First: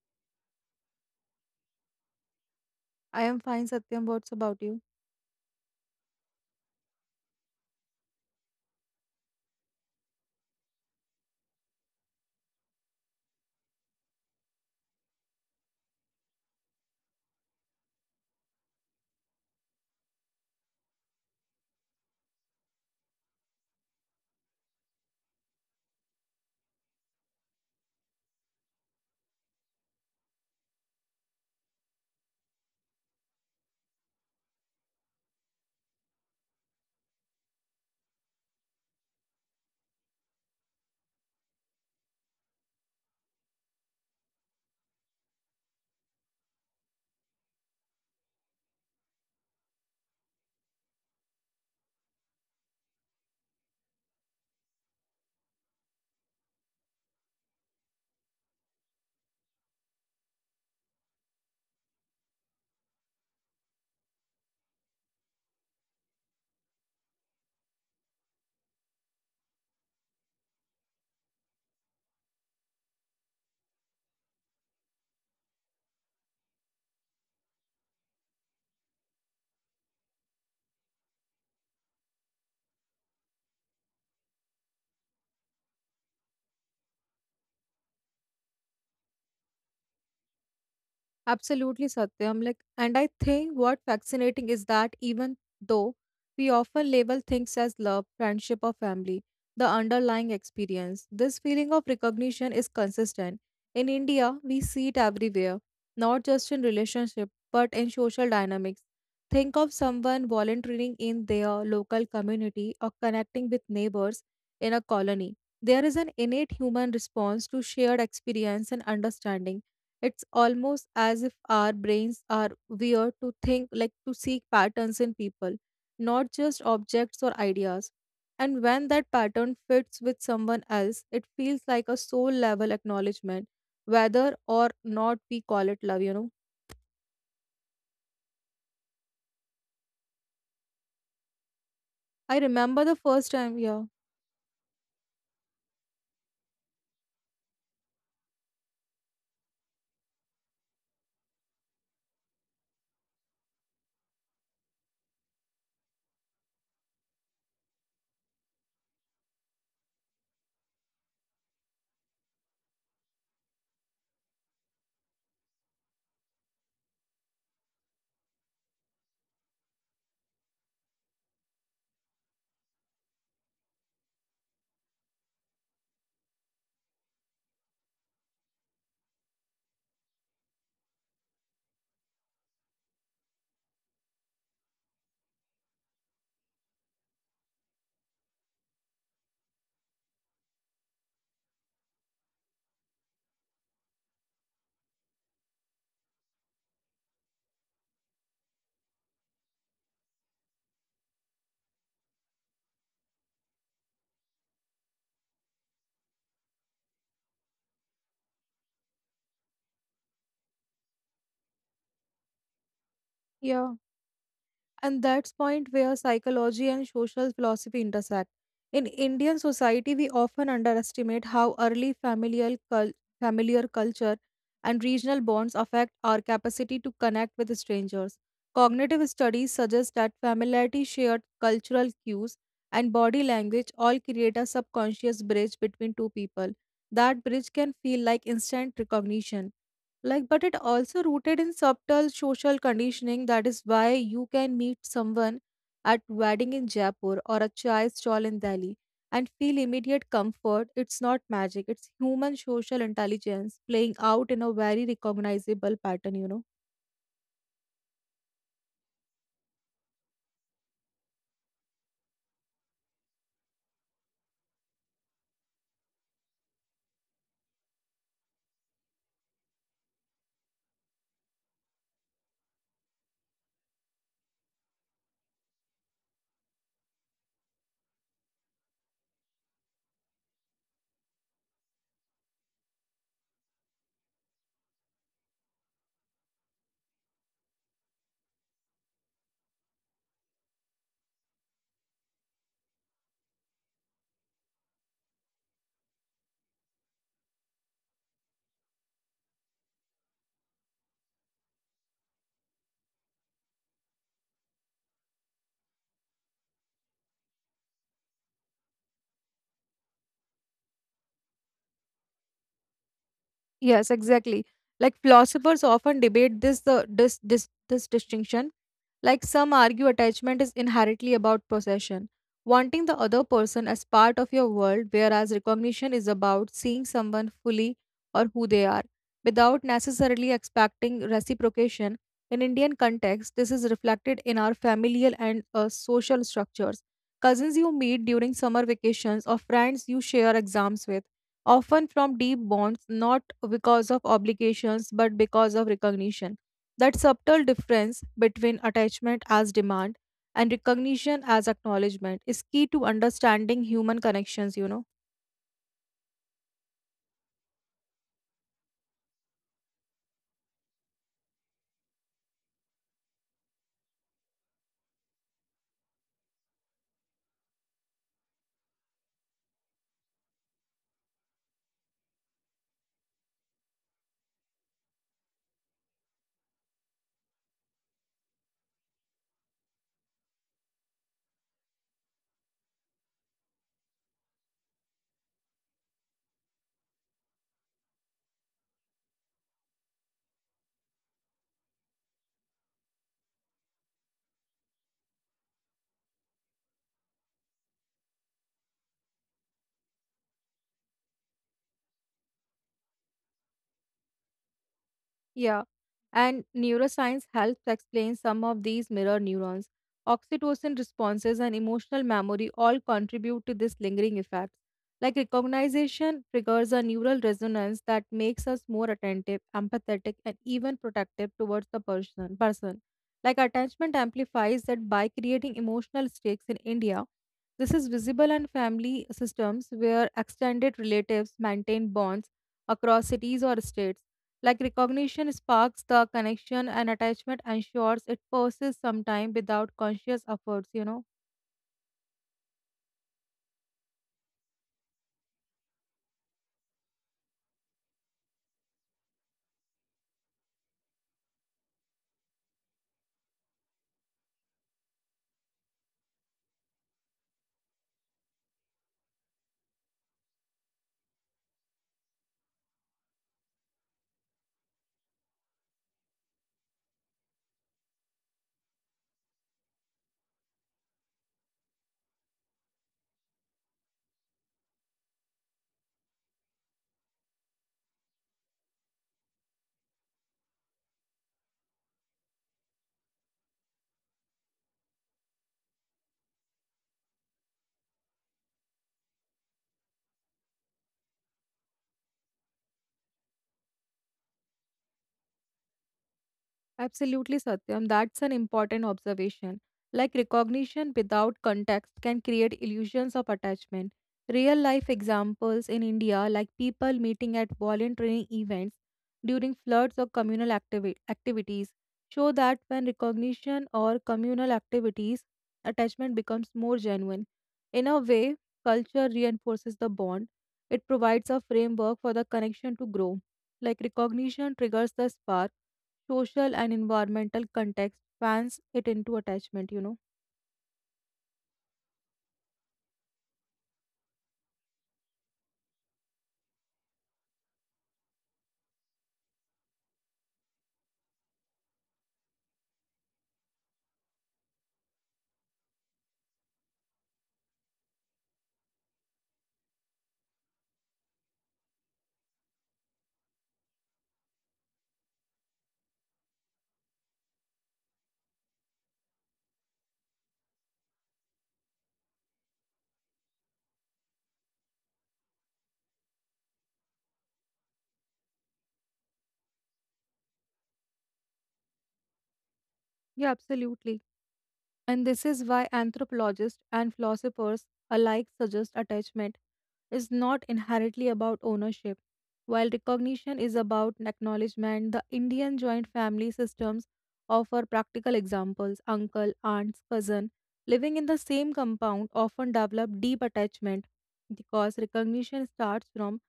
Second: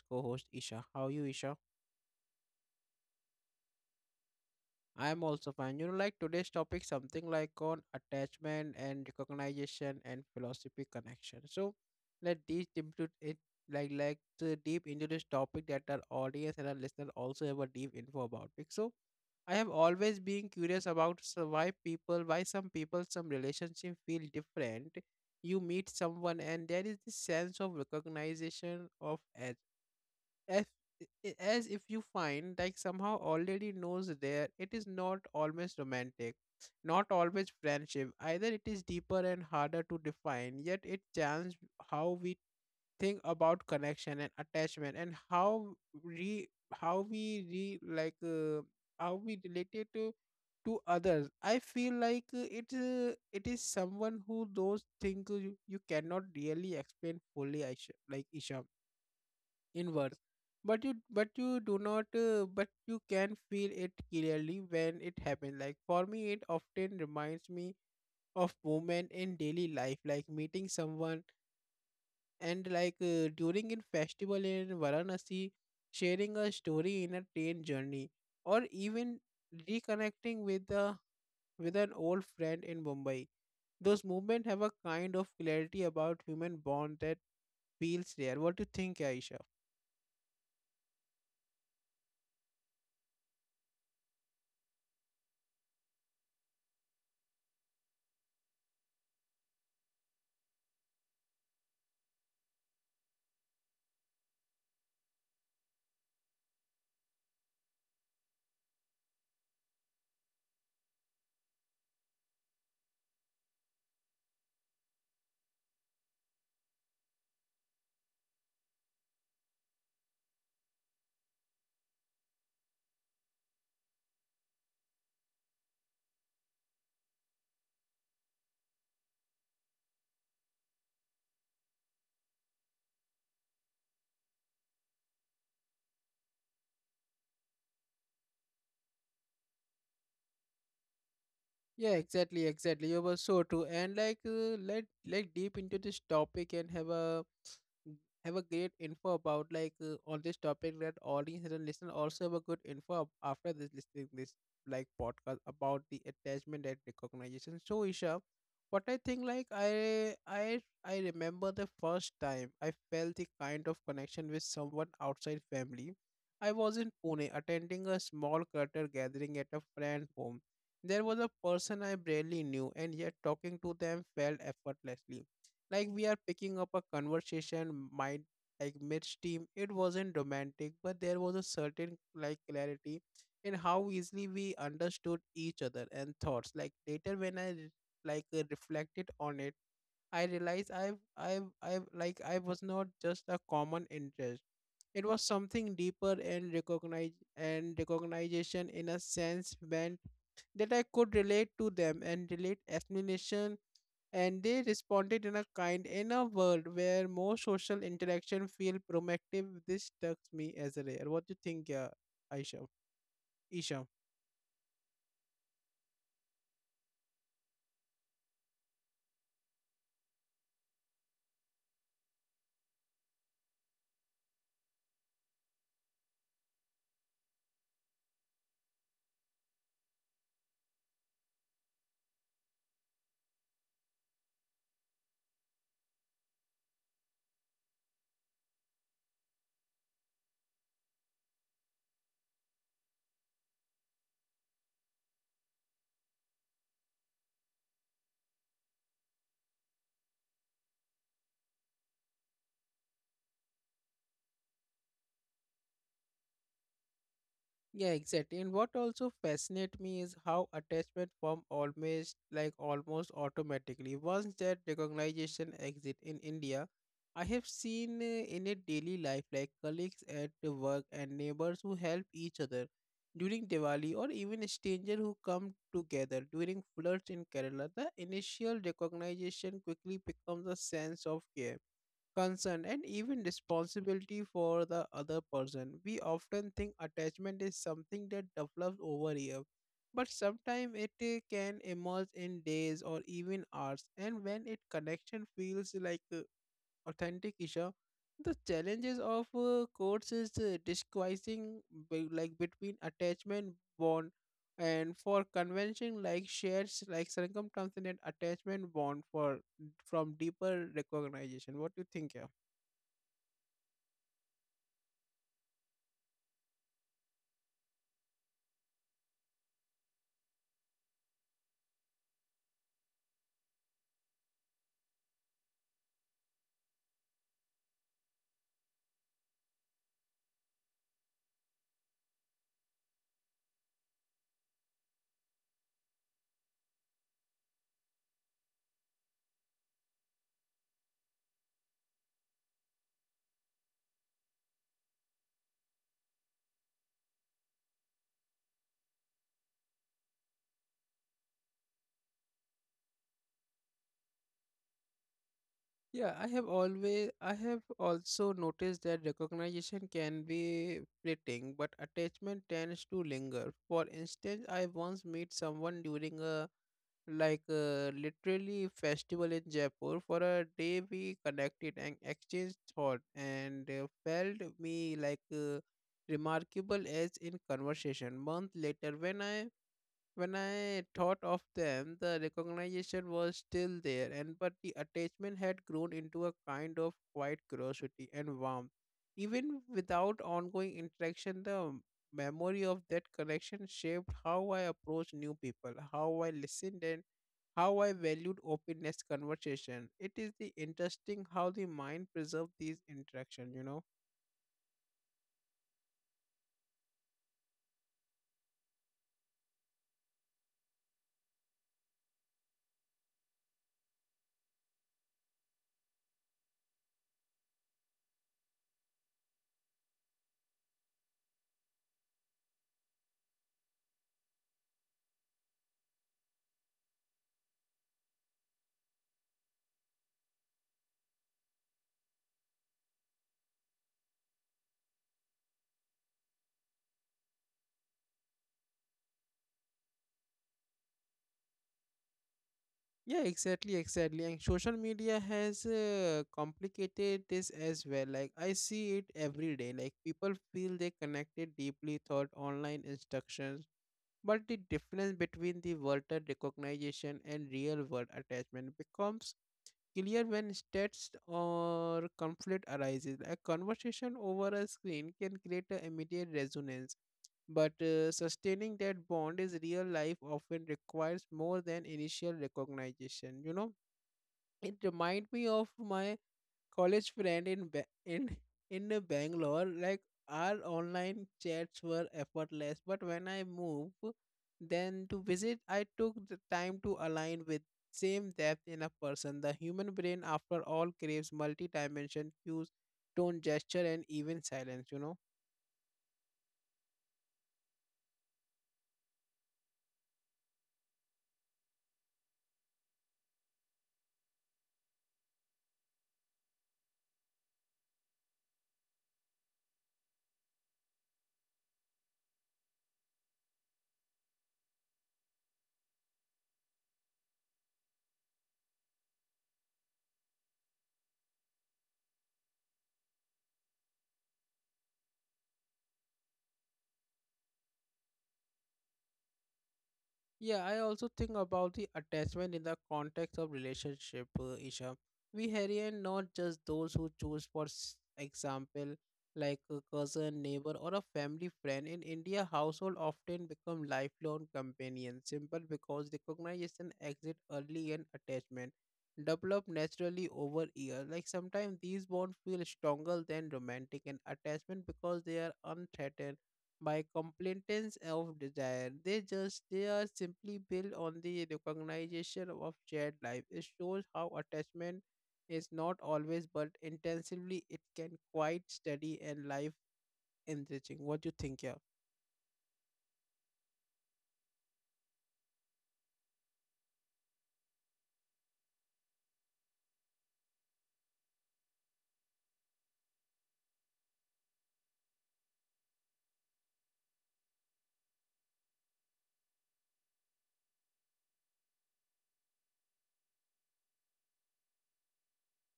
co-host Isha. How are you, Isha? I am fine, Satyam. What's about you? I am also fine. You know, like, today's topic something like on attachment and recognition and philosophy connection. So let these deep into it, like to deep into this topic that our audience and our listener also have a deep info about it. So I have always been curious about, so why people, why some people, some relationship feel different. You meet someone and there is this sense of recognition of, as, as if you find like somehow already knows there. It is not always romantic, not always friendship either. It is deeper and harder to define, yet it changes how we think about connection and attachment, and how re, how we re, like uh, how we relate it to others. I feel like, it, it is someone who those things, you cannot really explain fully. Like, Isha, inwards, but you do not, but you can feel it clearly when it happens. Like for me, it often reminds me of movement in daily life, like meeting someone and during a festival in Varanasi, sharing a story in a train journey, or even reconnecting with a, with an old friend in Mumbai. Those movements have a kind of clarity about human bond that feels rare. What do you think, Aisha? Absolutely, Satyam. And I think what fascinating is that even though we often label things as love, friendship, or family, the underlying experience, this feeling of recognition is consistent. In India, we see it everywhere, not just in relationship, but in social dynamics. Think of someone volunteering in their local community or connecting with neighbors in a colony. There is an innate human response to shared experience and understanding. It's almost as if our brains are wired to think, to seek patterns in people, not just objects or ideas. And when that pattern fits with someone else, it feels like a soul level acknowledgement, whether or not we call it love, you know. Yeah, I exactly, remember exactly. the You were first so time, true. yeah, And, let deep into this topic and have a, have a great info about on this topic that audience and listener also have a good info after this listening this like podcast about the attachment and recognition. So, Isha, what I think, like, I remember the first time I felt the kind of connection with someone outside family. I was in Pune attending a small clutter gathering at a friend's home. There was a person I barely knew, and yet talking to them felt effortlessly, like we are picking up a conversation mind, like midstream. It wasn't romantic, but there was a certain like clarity in how easily we understood each other and thoughts. Like later when I reflected on it, I realized I've like I was not just a common interest. It was something deeper, and recognize, and recognition in a sense meant that I could relate to them and relate explanation, and they responded in a kind. In a world where more social interaction feel proactive, this struck me as rare. What do you think, yeah, Aisha? yeah. Isha? And that's point where psychology and social philosophy intersect. In Indian society, we often underestimate how early familiar culture and regional bonds affect our capacity to connect with strangers. Cognitive studies suggest that familiarity, shared cultural cues, and body language all create a subconscious bridge between two people. That bridge can feel like instant recognition, like but it also rooted in subtle social conditioning. That is why you can meet someone at wedding in Jaipur or a chai stall in Delhi and feel immediate comfort. It's not magic, it's human social intelligence playing out in a very recognizable pattern, you know. Yeah, exactly. And what also fascinates me is how attachment form almost like almost automatically. Once that recognition exit in India, I have seen, in a daily life, like colleagues at the work and neighbors who help each other during Diwali, or even a stranger who come together during floods in Kerala. The initial recognition quickly becomes a sense of care, concern, and even responsibility for the other person. We often think attachment is something that develops over years, but sometimes it, can emerge in days or even hours. And when it connection feels like, authentic issue, the challenges of, courts is, disguising, like between attachment bond and for convention, like shares like circumstance and attachment bond for from deeper recognition. What do you think? Yeah? Yes, exactly. Like philosophers often debate this the this this this distinction. Like some argue attachment is inherently about possession, wanting the other person as part of your world, whereas recognition is about seeing someone fully or who they are, without necessarily expecting reciprocation. In Indian context, this is reflected in our familial and social structures. Cousins you meet during summer vacations or friends you share exams with often from deep bonds, not because of obligations, but because of recognition. That subtle difference between attachment as demand and recognition as acknowledgement is key to understanding human connections, you know. Yeah, I have always, I have also noticed that recognition can be fleeting, but attachment tends to linger. For instance, I once met someone during a, like, a literally festival in Jaipur. For a day, we connected and exchanged thought, and, felt me like, remarkable as in conversation. Month later, when I, when I thought of them, the recognition was still there, and but the attachment had grown into a kind of quiet curiosity and warmth. Even without ongoing interaction, the memory of that connection shaped how I approached new people, how I listened, and how I valued openness conversation. It is the interesting how the mind preserves these interactions, you know. Yeah, and neuroscience helps explain some of these mirror neurons. Oxytocin responses and emotional memory all contribute to this lingering effect. Like recognition triggers a neural resonance that makes us more attentive, empathetic, and even protective towards the person. Like attachment amplifies that by creating emotional stakes in India. This is visible in family systems where extended relatives maintain bonds across cities or states. Like recognition sparks the connection and attachment ensures it persists sometime without conscious efforts, you know. Yeah, exactly, exactly. And social media has, complicated this as well. Like I see it every day. Like people feel they connected deeply thought online instructions, but the difference between the virtual recognition and real world attachment becomes clear when stats or conflict arises. A conversation over a screen can create an immediate resonance, but, sustaining that bond is real life often requires more than initial recognition. You know, it remind me of my college friend in Bangalore. Like our online chats were effortless, but when I moved, then to visit, I took the time to align with same depth in a person. The human brain, after all, craves multi-dimension cues, tone, gesture, and even silence. You know. Absolutely, Satyam. That's an important observation. Like recognition without context can create illusions of attachment. Real life examples in India, like people meeting at volunteering events during floods or communal activities, show that when recognition or communal activities, attachment becomes more genuine. In a way, culture reinforces the bond, it provides a framework for the connection to grow. Like recognition triggers the spark, social and environmental context fans it into attachment, you know. Yeah, I also think about the attachment in the context of relationship, Isha. We harass not just those who choose, for example, like a cousin, neighbor, or a family friend. In India, household often become lifelong companions, simple because recognition exit early and attachment develop naturally over years. Like sometimes these bonds feel stronger than romantic and attachment because they are unthreatened by complainants of desire. They are simply built on the recognition of shared life. It shows how attachment is not always but intensively it can quite steady and life enriching. What do you think, yeah? Yeah, absolutely. And this is why anthropologists and philosophers alike suggest attachment is not inherently about ownership. While recognition is about acknowledgement, the Indian joint family systems offer practical examples. Uncle, aunts, cousin living in the same compound often develop deep attachment because recognition starts from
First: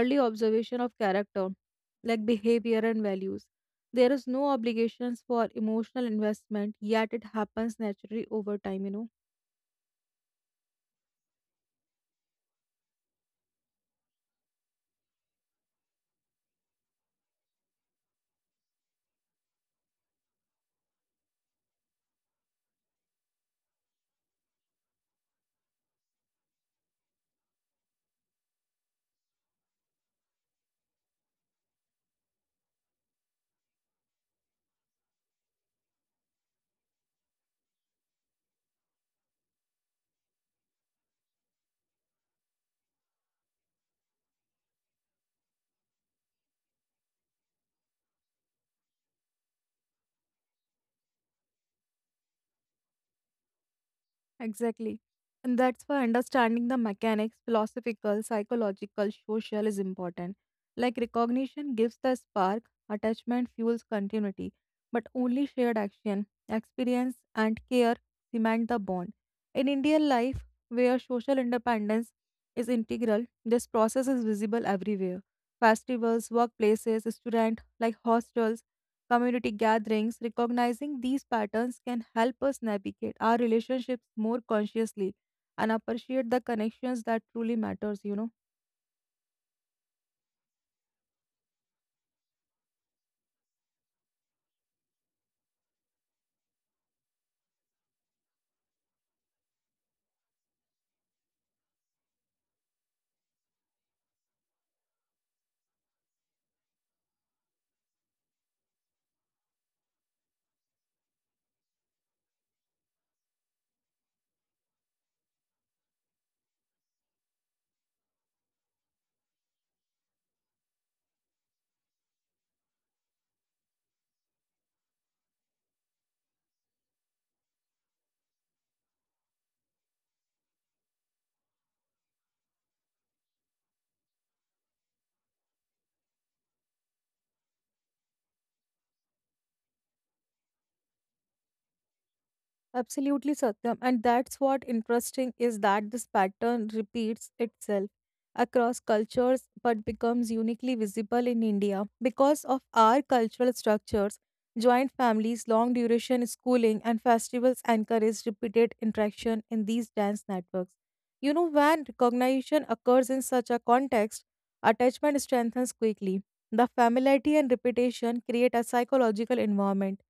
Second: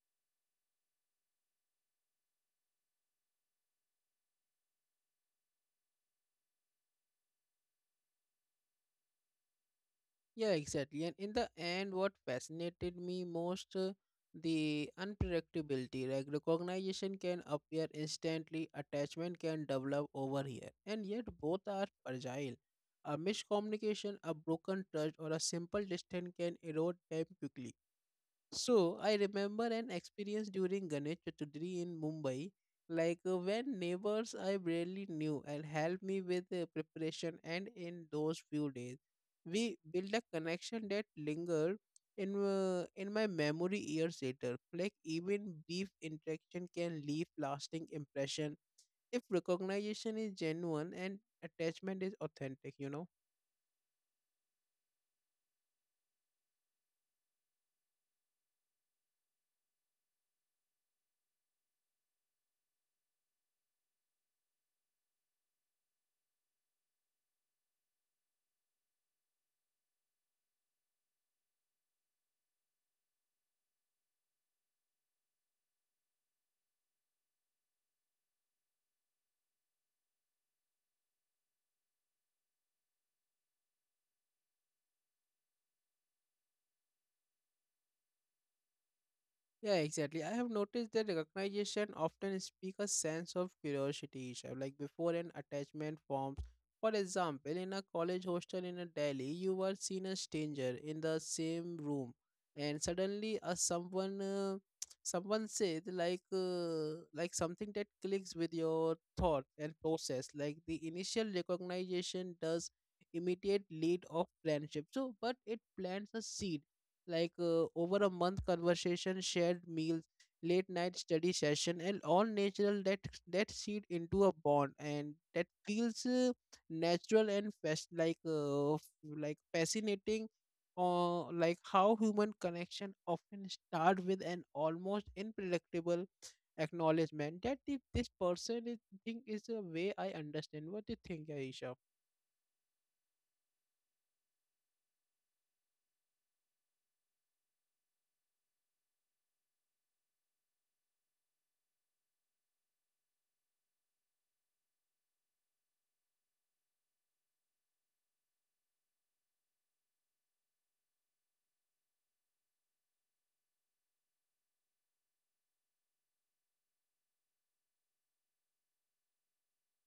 early observation of character, like behavior and values. There is no obligations for emotional investment, yet it happens naturally over time, you know. Yeah, exactly. And in the end, what fascinated me most, the unpredictability. Like recognition can appear instantly, attachment can develop over here, and yet both are fragile. A miscommunication, a broken trust, or a simple distance can erode them quickly. So I remember an experience during Ganesh Chaturthi in Mumbai, when neighbors I barely knew and helped me with the preparation. And in those few days, we built a connection that lingered in, in my memory years later. Like even brief interaction can leave lasting impression if recognition is genuine and attachment is authentic. You know. Exactly. And that's why understanding the mechanics, philosophical, psychological, social is important. Like recognition gives the spark, attachment fuels continuity, but only shared action, experience, and care cement the bond. In Indian life, where social independence is integral, this process is visible everywhere. Festivals, workplaces, student like hostels, community gatherings, recognizing these patterns can help us navigate our relationships more consciously and appreciate the connections that truly matters, you know. Yeah, exactly. I have noticed that recognition often speaks a sense of curiosity, Isha, like before an attachment forms. For example, in a college hostel in a Delhi, you were seen a stranger in the same room, and suddenly a someone, someone said like, like something that clicks with your thought and process. Like the initial recognition does immediate lead of friendship. So, but it plants a seed, over a month conversation, shared meals, late night study session, and all natural that, that seed into a bond, and that feels, natural and fast, like fascinating, or like how human connection often start with an almost unpredictable acknowledgement that if this person is thing is a way I understand. What do you think, Aisha? Absolutely, Satyam. And that's what interesting is that this pattern repeats itself across cultures but becomes uniquely visible in India because of our cultural structures. Joint families, long duration schooling, and festivals encourage repeated interaction in these dance networks. You know, when recognition occurs in such a context, attachment strengthens quickly. The familiarity and repetition create a psychological environment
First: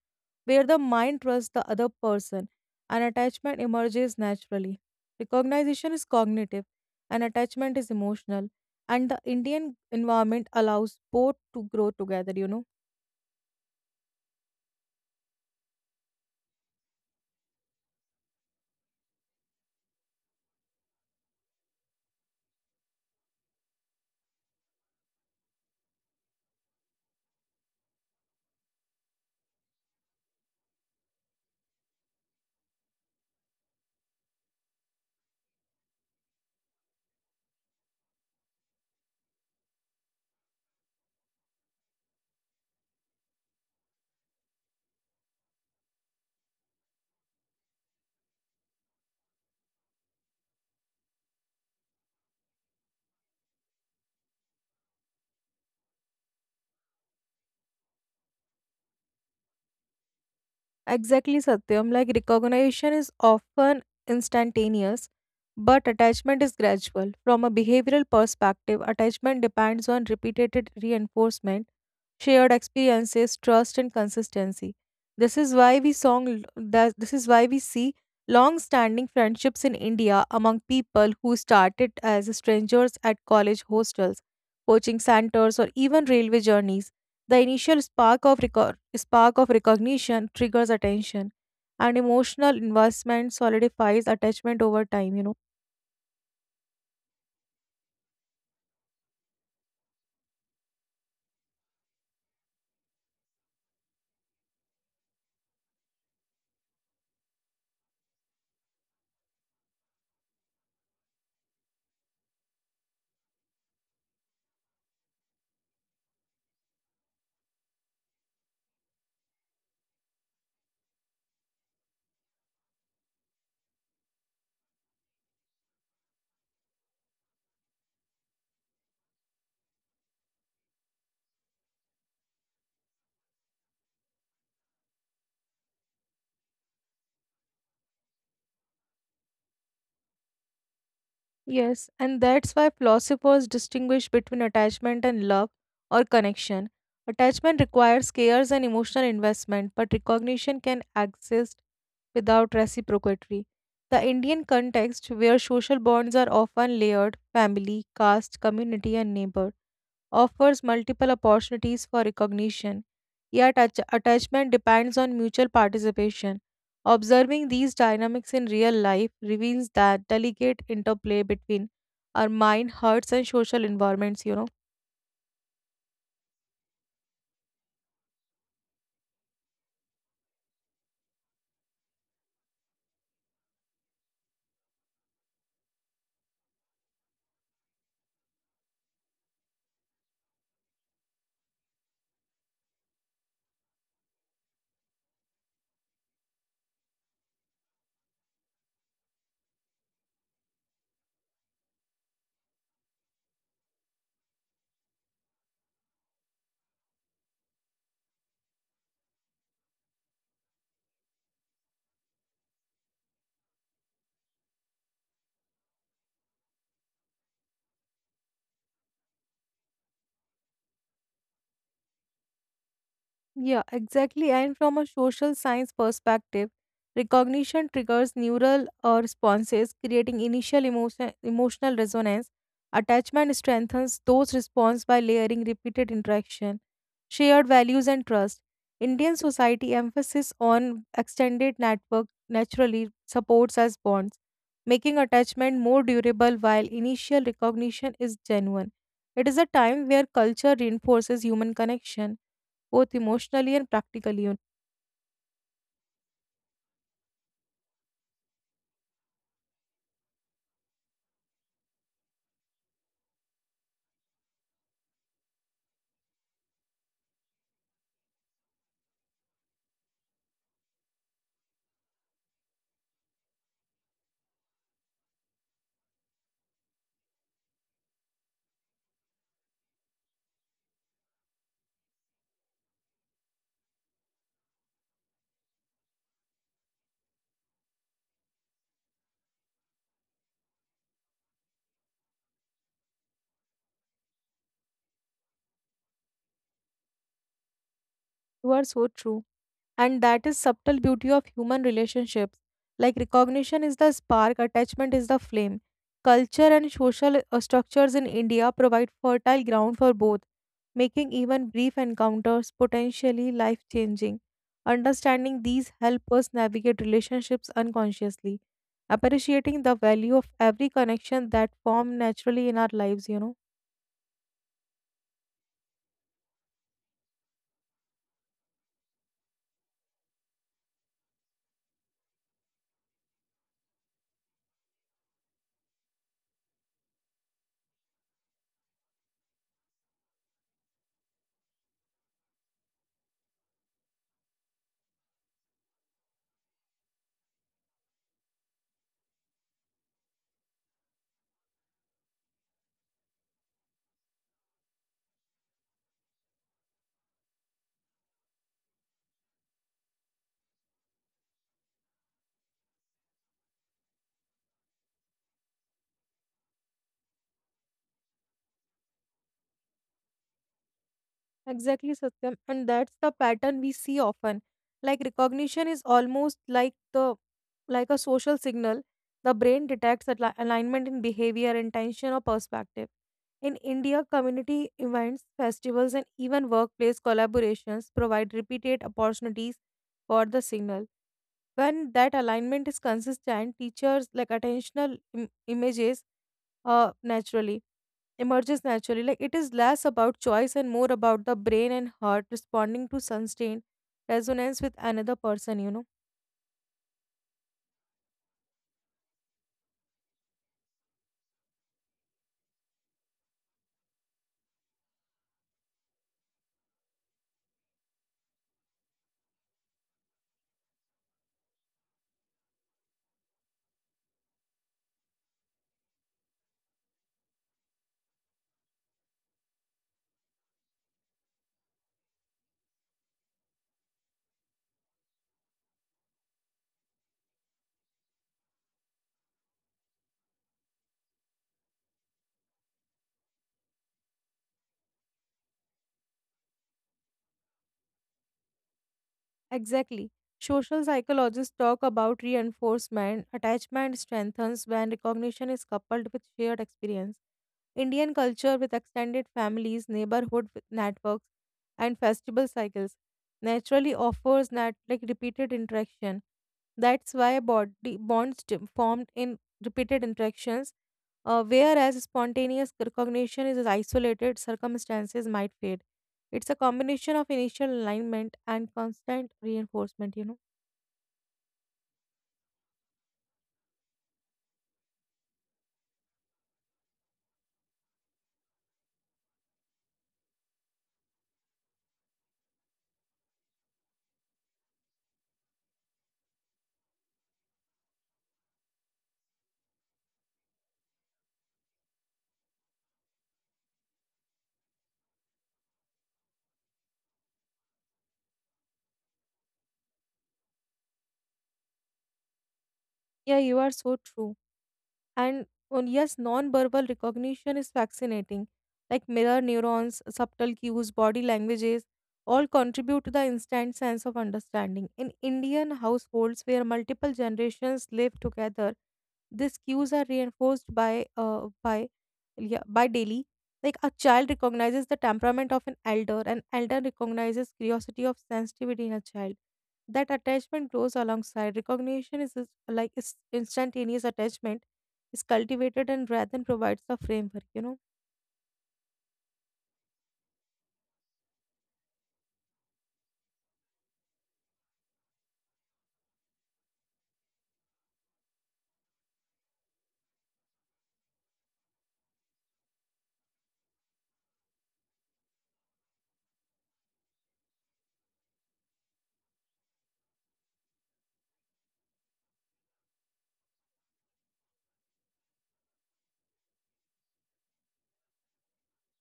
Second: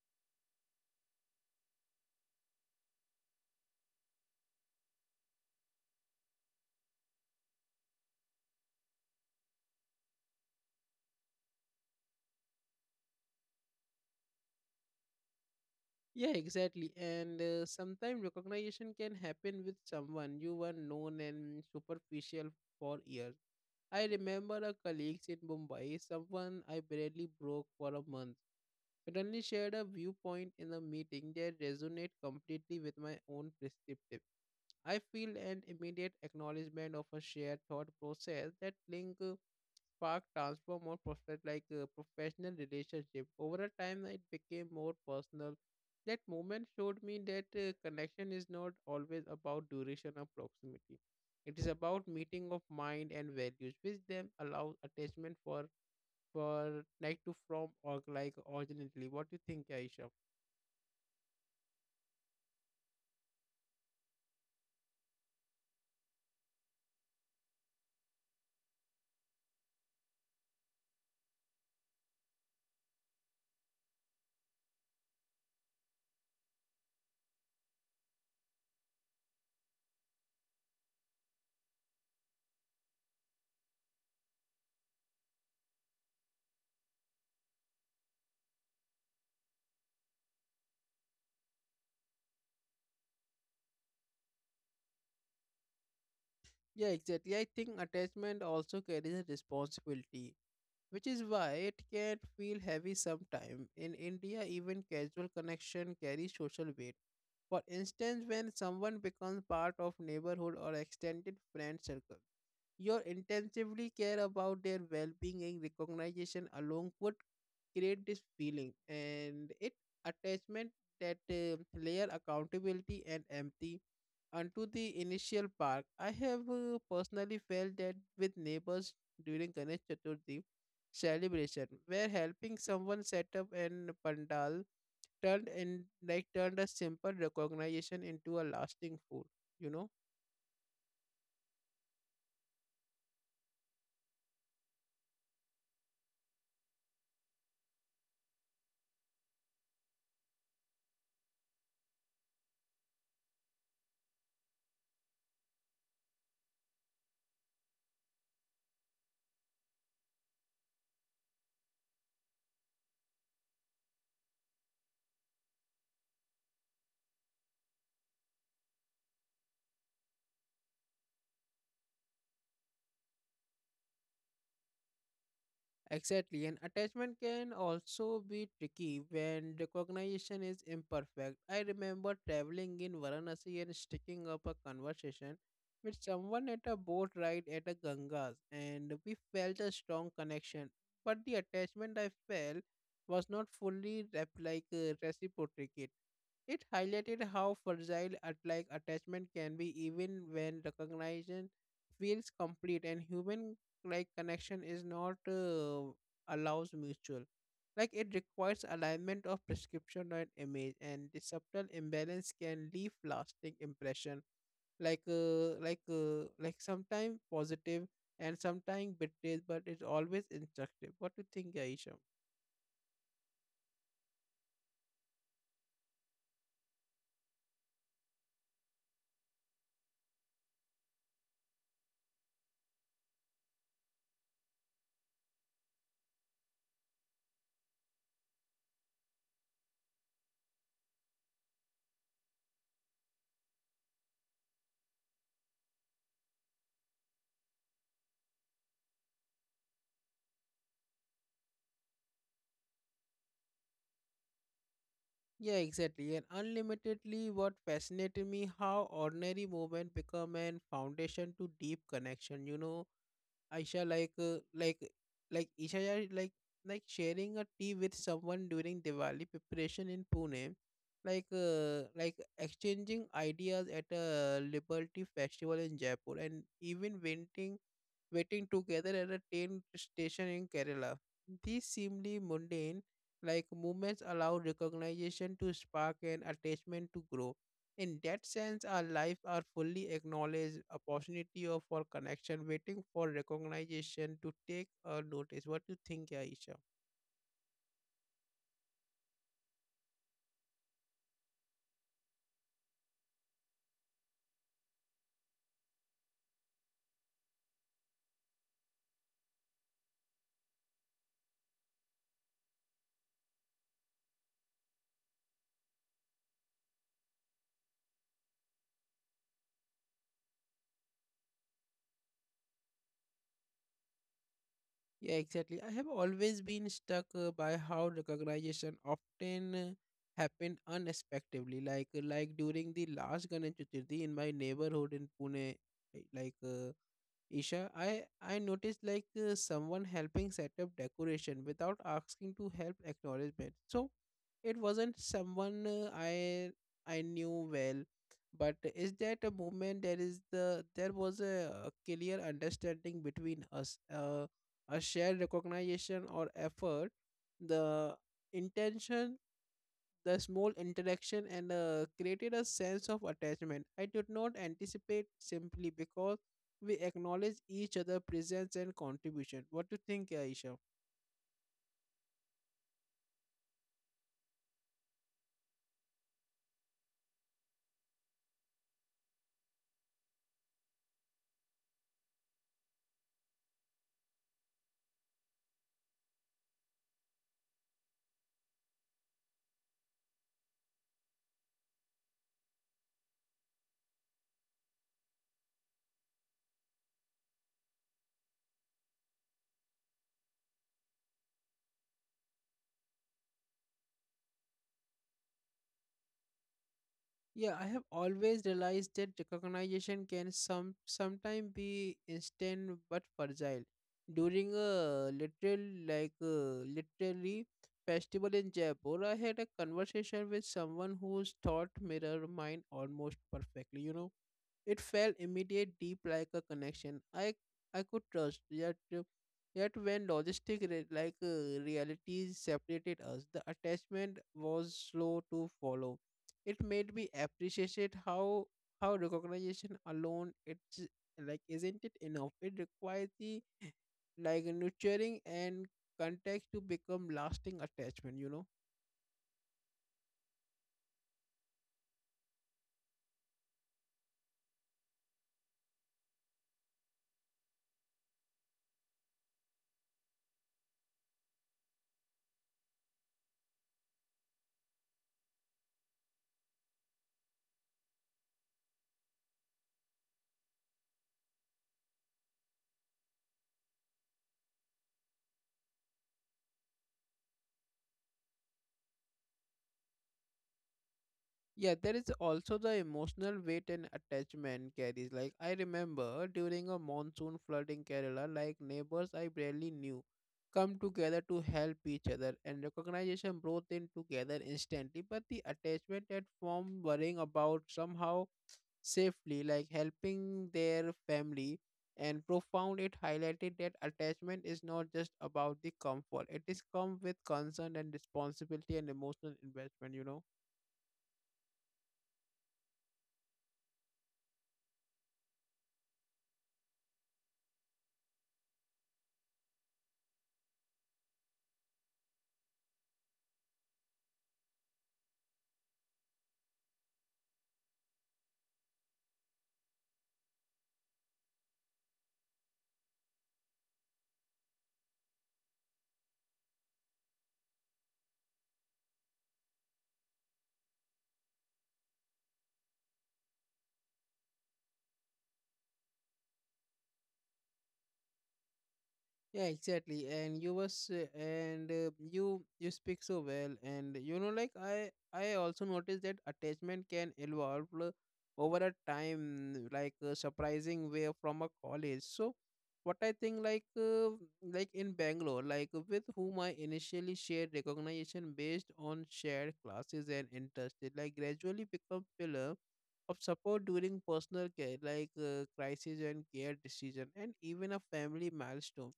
where the mind trusts the other person and attachment emerges naturally. Recognition is cognitive, and attachment is emotional, and the Indian environment allows both to grow together, you know. Yeah, exactly. And, sometimes recognition can happen with someone you were known and superficial for years. I remember a colleague in Mumbai, someone I barely broke for a month, suddenly shared a viewpoint in a meeting that resonated completely with my own perspective. I feel an immediate acknowledgement of a shared thought process that link, spark transformed more prospect, like a professional relationship. Over a time, it became more personal. That moment showed me that, connection is not always about duration or proximity. It is about meeting of mind and values, which then allows attachment for like to from, or like originally. What do you think, Aisha? Exactly, Satyam. Like recognition is often instantaneous, but attachment is gradual. From a behavioral perspective, attachment depends on repeated reinforcement, shared experiences, trust, and consistency. This is why we song that this is why we see long-standing friendships in India among people who started as strangers at college hostels, coaching centers, or even railway journeys. The initial spark of recognition triggers attention, and emotional investment solidifies attachment over time, you know. Yeah, exactly. I think attachment also carries a responsibility, which is why it can feel heavy sometimes. In India, even casual connection carries social weight. For instance, when someone becomes part of neighborhood or extended friend circle, you intensively care about their well-being, and recognition along would create this feeling, and it attachment that, layer accountability and empathy onto the initial park. I have, personally felt that with neighbors during Ganesh Chaturthi celebration, where helping someone set up an pandal turned in, like turned a simple recognition into a lasting food. You know. Yes, and that's why philosophers distinguish between attachment and love or connection. Attachment requires cares and emotional investment, but recognition can exist without reciprocity. The Indian context, where social bonds are often layered family, caste, community, and neighbor, offers multiple opportunities for recognition, yet attachment depends on mutual participation. Observing these dynamics in real life reveals that delicate interplay between our mind, hearts, and social environments, you know. Exactly. And attachment can also be tricky when recognition is imperfect. I remember traveling in Varanasi and sticking up a conversation with someone at a boat ride at a Gangas, and we felt a strong connection, but the attachment I felt was not fully reciprocated. It highlighted how fragile at like attachment can be even when recognition feels complete, and human like connection is not, allows mutual. Like it requires alignment of prescription and image, and the subtle imbalance can leave lasting impression, like sometimes positive and sometimes betrayed, but it's always instructive. What do you think, Aisha? Yeah, exactly. And from a social science perspective, recognition triggers neural responses, creating initial emotional resonance. Attachment strengthens those responses by layering repeated interaction, shared values, and trust. Indian society emphasis on extended network naturally supports as bonds, making attachment more durable while initial recognition is genuine. It is a time where culture reinforces human connection both emotionally and practically, you know. Yeah, exactly. And unlimitedly, what fascinated me how ordinary movement become an foundation to deep connection. Aisha like Isha, yeah, like sharing a tea with someone during Diwali preparation in Pune, like exchanging ideas at a Liberty Festival in Jaipur, and even venting waiting together at a train station in Kerala. These seemingly mundane movements allow recognition to spark and attachment to grow. In that sense, our lives are fully acknowledged opportunity of for connection, waiting for recognition to take a notice. What do you think, Aisha? You are so true. And that is subtle beauty of human relationships. Like recognition is the spark, attachment is the flame. Culture and social structures in India provide fertile ground for both, making even brief encounters potentially life changing. Understanding these help us navigate relationships unconsciously, appreciating the value of every connection that form naturally in our lives, you know. Yeah, exactly. I have always been stuck by how recognition often happened unexpectedly. Like during the last Ganesh Chaturthi in my neighborhood in Pune, eh, like uh, Isha, I noticed someone helping set up decoration without asking to help acknowledgement. So it wasn't someone I knew well, but is that a moment, there is there was a, clear understanding between us, a shared recognition or effort, the intention, the small interaction, and created a sense of attachment I did not anticipate simply because we acknowledge each other presence and contribution. What do you think, Aisha? Exactly, Satyam. And that's the pattern we see often. Like recognition is almost like a social signal. The brain detects alignment in behavior, intention, or perspective. In India, community events, festivals, and even workplace collaborations provide repeated opportunities for the signal. When that alignment is consistent, teachers like attentional Im- images naturally emerges naturally. Like it is less about choice and more about the brain and heart responding to sustained resonance with another person, you know. Yeah, I have always realized that recognition can sometimes be instant but fragile. During a literal, literally festival in Jaipur, I had a conversation with someone whose thought mirrored mine almost perfectly. You know, it felt immediate, deep, like a connection I could trust. Yet when logistic realities separated us, the attachment was slow to follow. It made me appreciate how recognition alone it's like isn't it enough? It requires the like nurturing and context to become lasting attachment. You know. Exactly. Social psychologists talk about reinforcement. Attachment strengthens when recognition is coupled with shared experience. Indian culture with extended families, neighborhood with networks, and festival cycles naturally offers that like repeated interaction. That's why body formed in repeated interactions, whereas spontaneous recognition is isolated, circumstances might fade. It's a combination of initial alignment and constant reinforcement, you know. Yeah, there is also the emotional weight and attachment carries. Like I remember during a monsoon flood in Kerala, like neighbors I barely knew come together to help each other, and recognition brought them together instantly. But the attachment that formed, worrying about somehow safely, like helping their family and profound, it highlighted that attachment is not just about the comfort. It is come with concern and responsibility and emotional investment, you know. Yeah, you are so true. And on yes, non-verbal recognition is fascinating. Like mirror neurons, subtle cues, body languages, all contribute to the instant sense of understanding. In Indian households where multiple generations live together, these cues are reinforced by daily. Like a child recognizes the temperament of an elder recognizes curiosity of sensitivity in a child that attachment grows alongside recognition is instantaneous. Attachment is cultivated and rather than provides the framework, you know. Yeah, exactly. And you was and you speak so well, and you know, like I also noticed that attachment can evolve over a time, like a surprising way from a college. So, what I think, like in Bangalore, like with whom I initially shared recognition based on shared classes and interests, it like gradually become pillar of support during personal care, crisis and care decision, and even a family milestone.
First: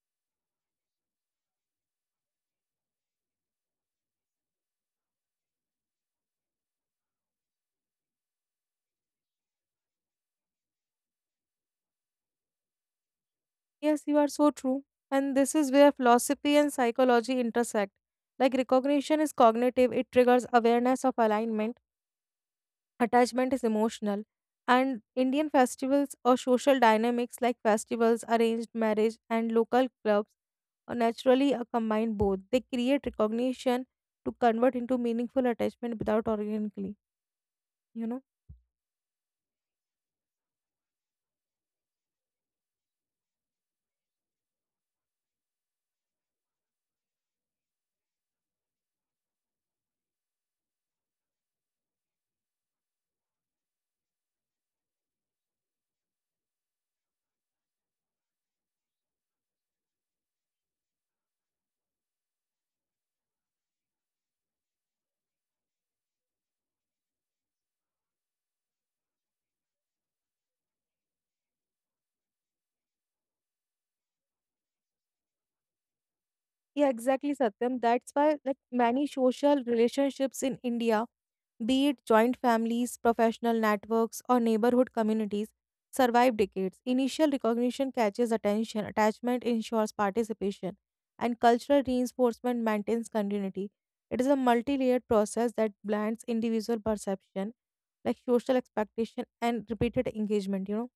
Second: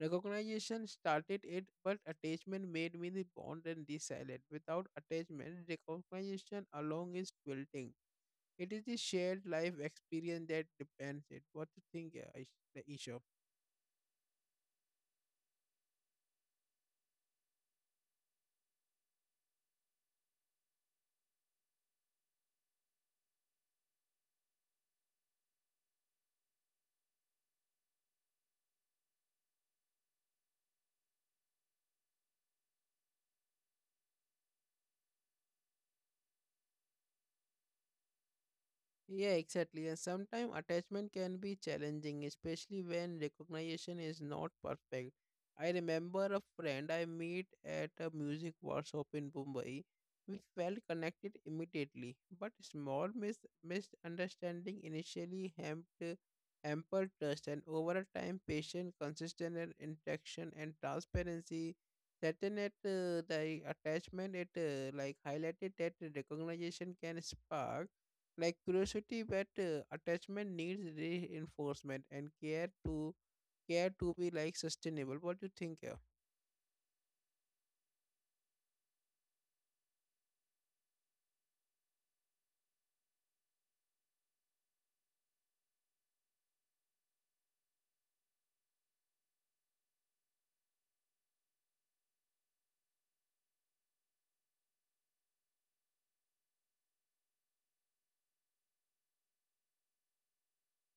Recognition started it, but attachment made me the bond and the silent. Without attachment, recognition alone is quilting. It is the shared life experience that depends it. What do you think, Aish- the Isha? Yes, you are so true. And this is where philosophy and psychology intersect. Like recognition is cognitive, it triggers awareness of alignment, attachment is emotional. And Indian festivals or social dynamics like festivals, arranged marriage, and local clubs or naturally combine both. They create recognition to convert into meaningful attachment without organically, you know. Yeah, exactly. And sometimes attachment can be challenging, especially when recognition is not perfect. I remember a friend I meet at a music workshop in Mumbai. We felt connected immediately, but small misunderstanding initially hampered trust, and over a time, patient, consistent and interaction and transparency. Certain at the attachment, it like highlighted that recognition can spark like curiosity, but attachment needs reinforcement and care to be like sustainable. What do you think here? Yeah, exactly, Satyam. That's why like many social relationships in India, be it joint families, professional networks, or neighborhood communities, survive decades. Initial recognition catches attention, attachment ensures participation, and cultural reinforcement maintains continuity. It is a multi-layered process that blends individual perception, like social expectation, and repeated engagement, you know.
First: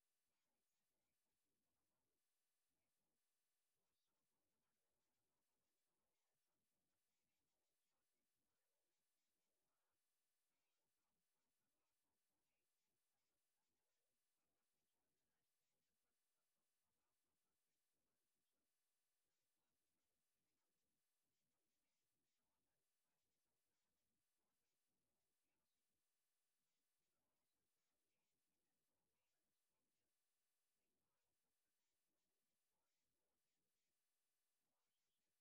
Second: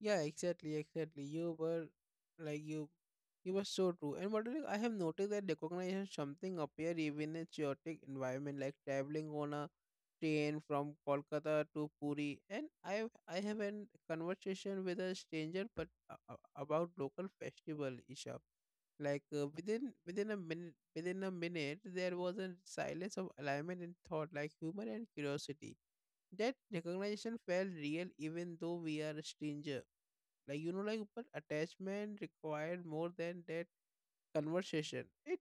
Yeah, exactly, exactly. Like you you were so true. And what do you- I have noticed that recognition something appear even in chaotic environment, like traveling on a train from Kolkata to Puri. And I have a conversation with a stranger, but about local festival, Isha. Within a minute, there was a silence of alignment and thought, like humor and curiosity. That recognition felt real, even though we are a stranger, but attachment required more than that conversation.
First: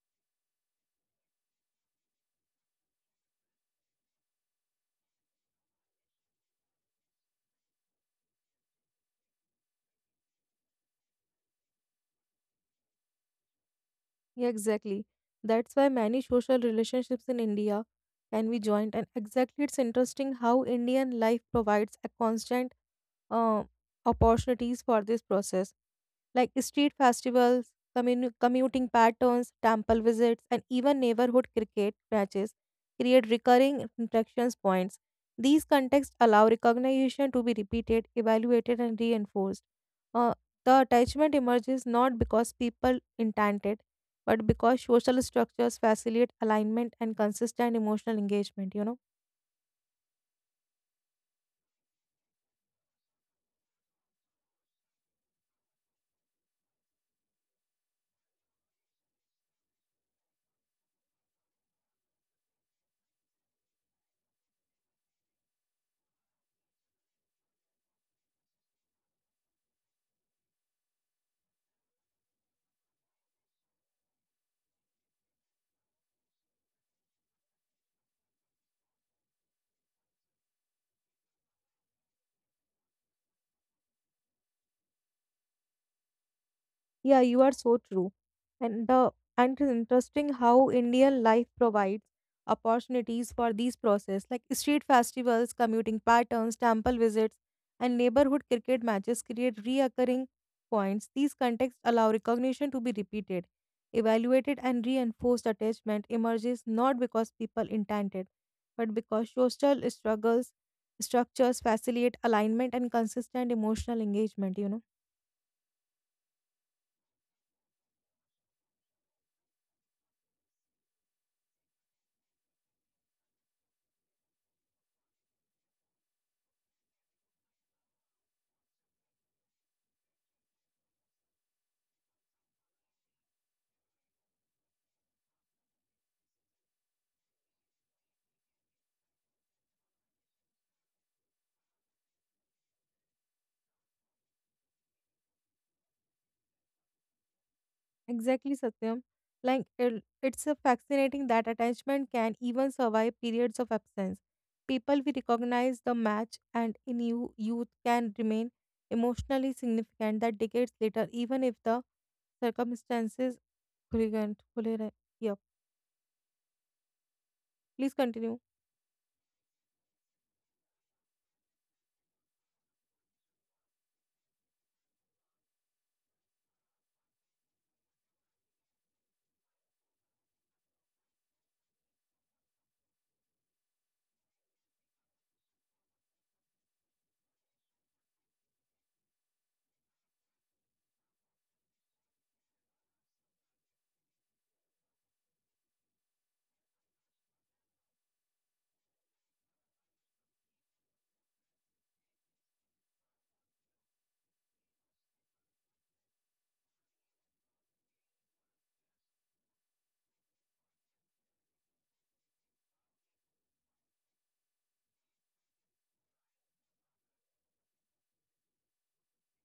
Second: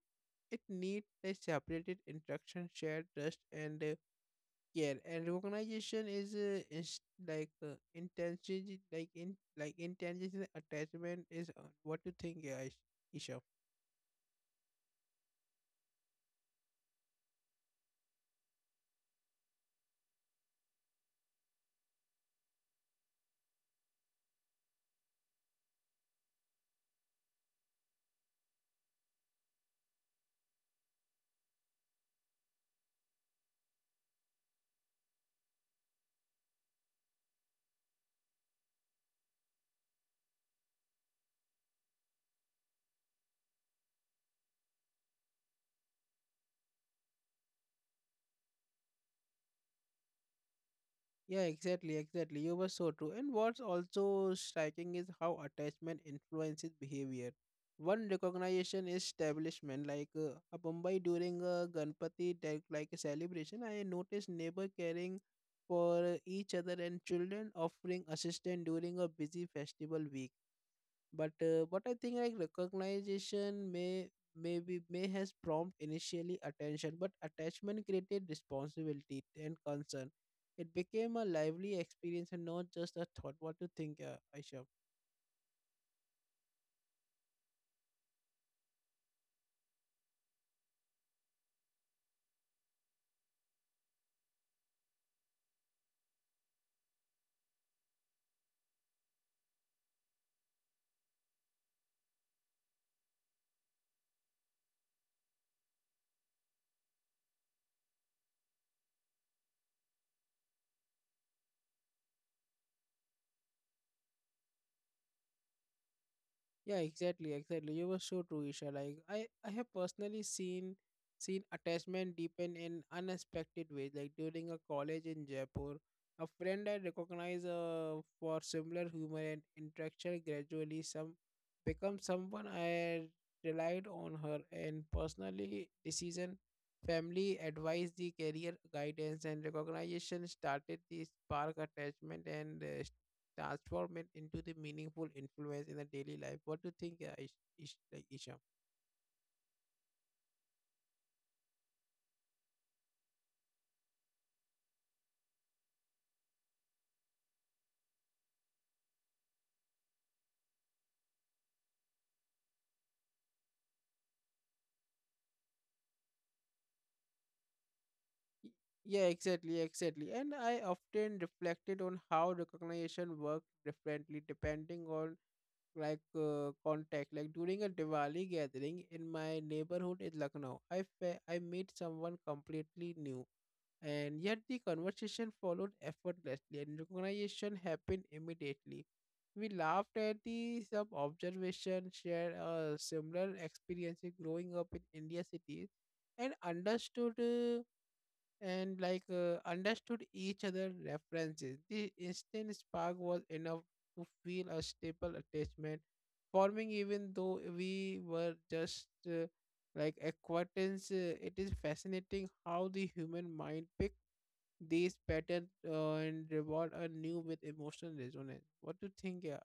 It need a separated interaction, shared trust, and care. And recognition is like intention like in like intention, attachment is what you think, guys? Isha? Yeah, exactly. That's why many social relationships in India can be joined, and exactly it's interesting how Indian life provides a constant uh, opportunities for this process, like street festivals, commuting patterns, temple visits, and even neighborhood cricket matches create recurring interactions points. These contexts allow recognition to be repeated, evaluated, and reinforced. Uh, the attachment emerges not because people intended, but because social structures facilitate alignment and consistent emotional engagement, you know. Yeah, exactly, exactly. You were so true. And what's also striking is how attachment influences behavior. One recognition is establishment, a Mumbai during a Ganpati, like a celebration. I noticed neighbor caring for each other and children offering assistance during a busy festival week, but I think like recognition may has prompt initially attention, but attachment created responsibility and concern. It became a lively experience and not just a thought. What do you think, Aisha? Yeah, you are so true. And the and it is interesting how Indian life provides opportunities for these process like street festivals, commuting patterns, temple visits, and neighborhood cricket matches create reoccurring points. These contexts allow recognition to be repeated, evaluated, and reinforced. Attachment emerges not because people intended, but because social struggles structures facilitate alignment and consistent emotional engagement, you know. Yeah, exactly, exactly. You were so true, Isha. Like I have personally seen attachment deepen in unexpected ways. Like during a college in Jaipur, a friend I recognize for similar humor and interaction gradually some become someone I relied on her and personally decision, family advice, the career guidance. And recognition started the spark attachment and transform it into the meaningful influence in the daily life. What do you think, Isham? Exactly, Satyam. Like it's a fascinating that attachment can even survive periods of absence. People we recognize the match and in youth can remain emotionally significant that decades later, even if the circumstances. खुली गंठ- खुले रहे- Yeah, please continue. Y- Yeah, exactly, exactly. And I often reflected on how recognition worked differently depending on contact. Like during a Diwali gathering in my neighborhood in Lucknow, I met someone completely new, and yet the conversation followed effortlessly and recognition happened immediately. We laughed at the sub observation, shared a similar experience in growing up in India cities, and understood and like understood each other references. The instant spark was enough to feel a stable attachment forming, even though we were just acquaintance. It is fascinating how the human mind picks these pattern and reward are new with emotional resonance. What do you think,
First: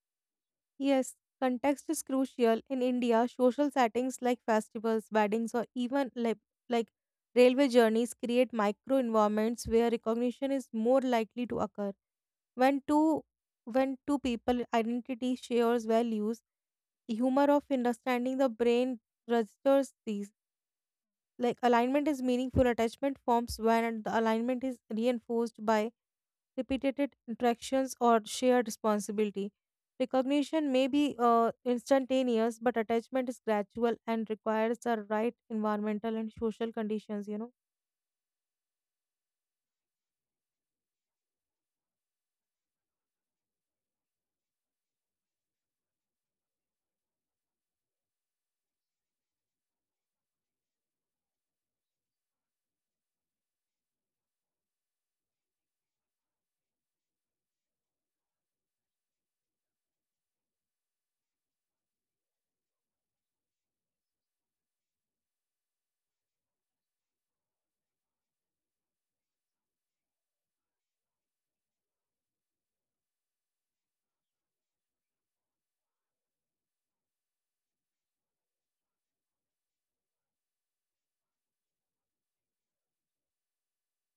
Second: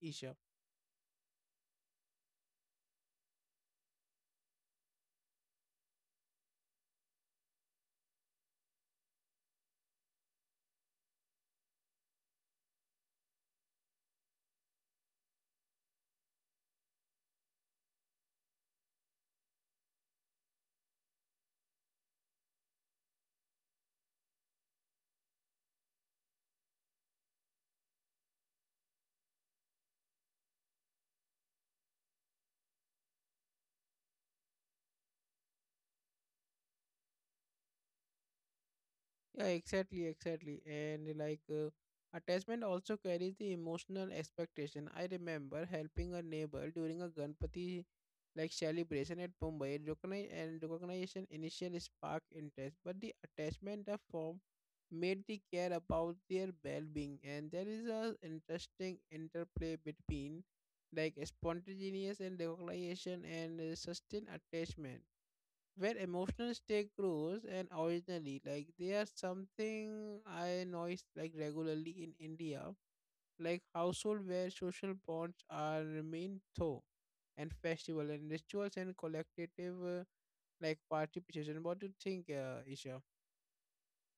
Isha? Yes, context is crucial. In India, social settings like festivals, weddings, or even like railway journeys create micro environments where recognition is more likely to occur. When two when two people identity shares values, humor of understanding the brain registers these. Like alignment is meaningful attachment forms when the alignment is reinforced by repeated interactions or shared responsibility. Recognition may be instantaneous, but attachment is gradual and requires the right environmental and social conditions. Yeah, exactly, exactly. And attachment also carries the emotional expectation. I remember helping a neighbor during a Ganpati like celebration at Mumbai, recogni- and recognition initially sparked interest, but the attachment of form made the care about their well-being. And there is a interesting interplay between like spontaneous and recognition and sustained attachment where emotional stake grows. And originally, like there's something I notice like regularly in India, like household where social bonds are remain though, and festival and rituals and collective participation. What do you think, Isha?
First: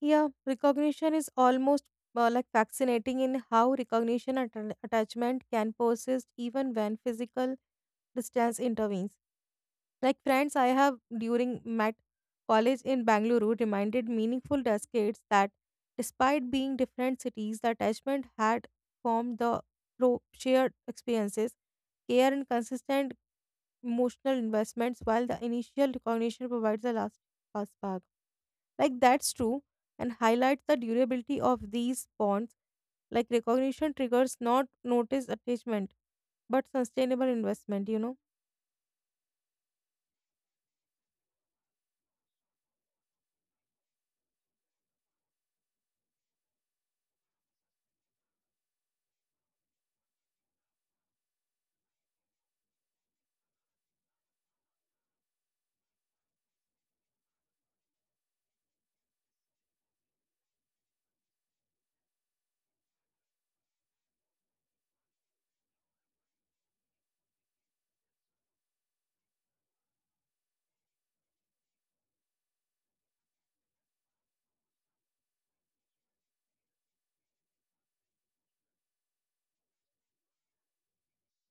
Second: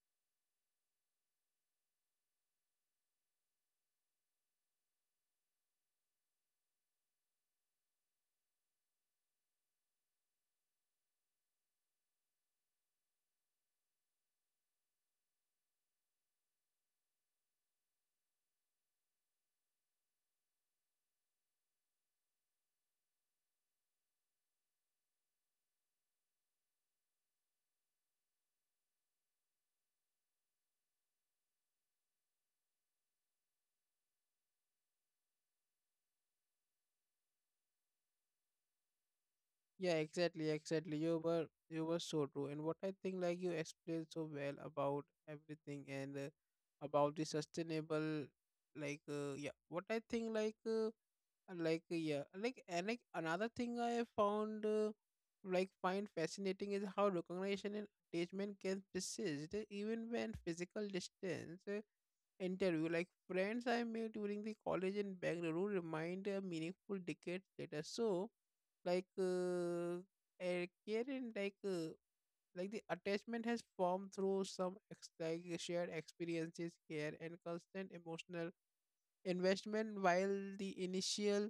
Yeah, recognition is almost like fascinating in how recognition and attachment can persist even when physical distance intervenes. Like friends I have during met college in Bangalore who reminded meaningful decades that despite being different cities, the attachment had formed the through shared experiences, care and consistent emotional investments while the initial recognition provides the last spark. Like that's true and highlights the durability of these bonds. Like recognition triggers not notice attachment but sustainable investment. Yeah, exactly, exactly. You were so true. And what I think, like you explained so well about everything, and about the sustainable, yeah, what I think, and like yeah like and like another thing I have found, find fascinating is how recognition and attachment can persist, even when physical distance interview. Like friends I made during the college in Bangalore remind a meaningful decades later. So like uh, Karen, like the attachment has formed through some ex- like shared experiences, care, and constant emotional investment, while the initial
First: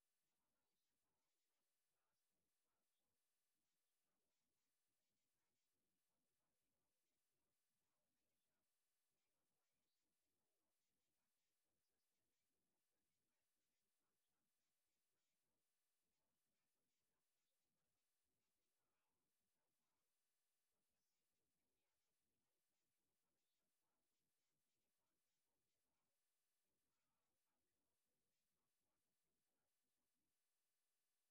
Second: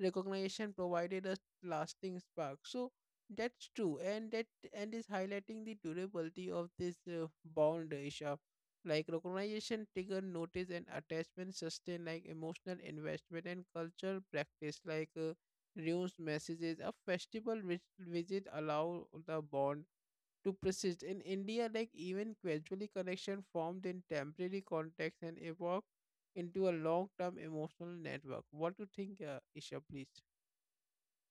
recognition provided a lasting spark. So that's true, and that and is highlighting the durability of this bond, Isha. Like recognition, trigger notice, and attachment sustain like emotional investment and cultural practice, news messages. A festival which visit allow the bond to persist. In India, like even gradually connection formed in temporary context and evolved into a long-term emotional network. What do you think, Isha, please?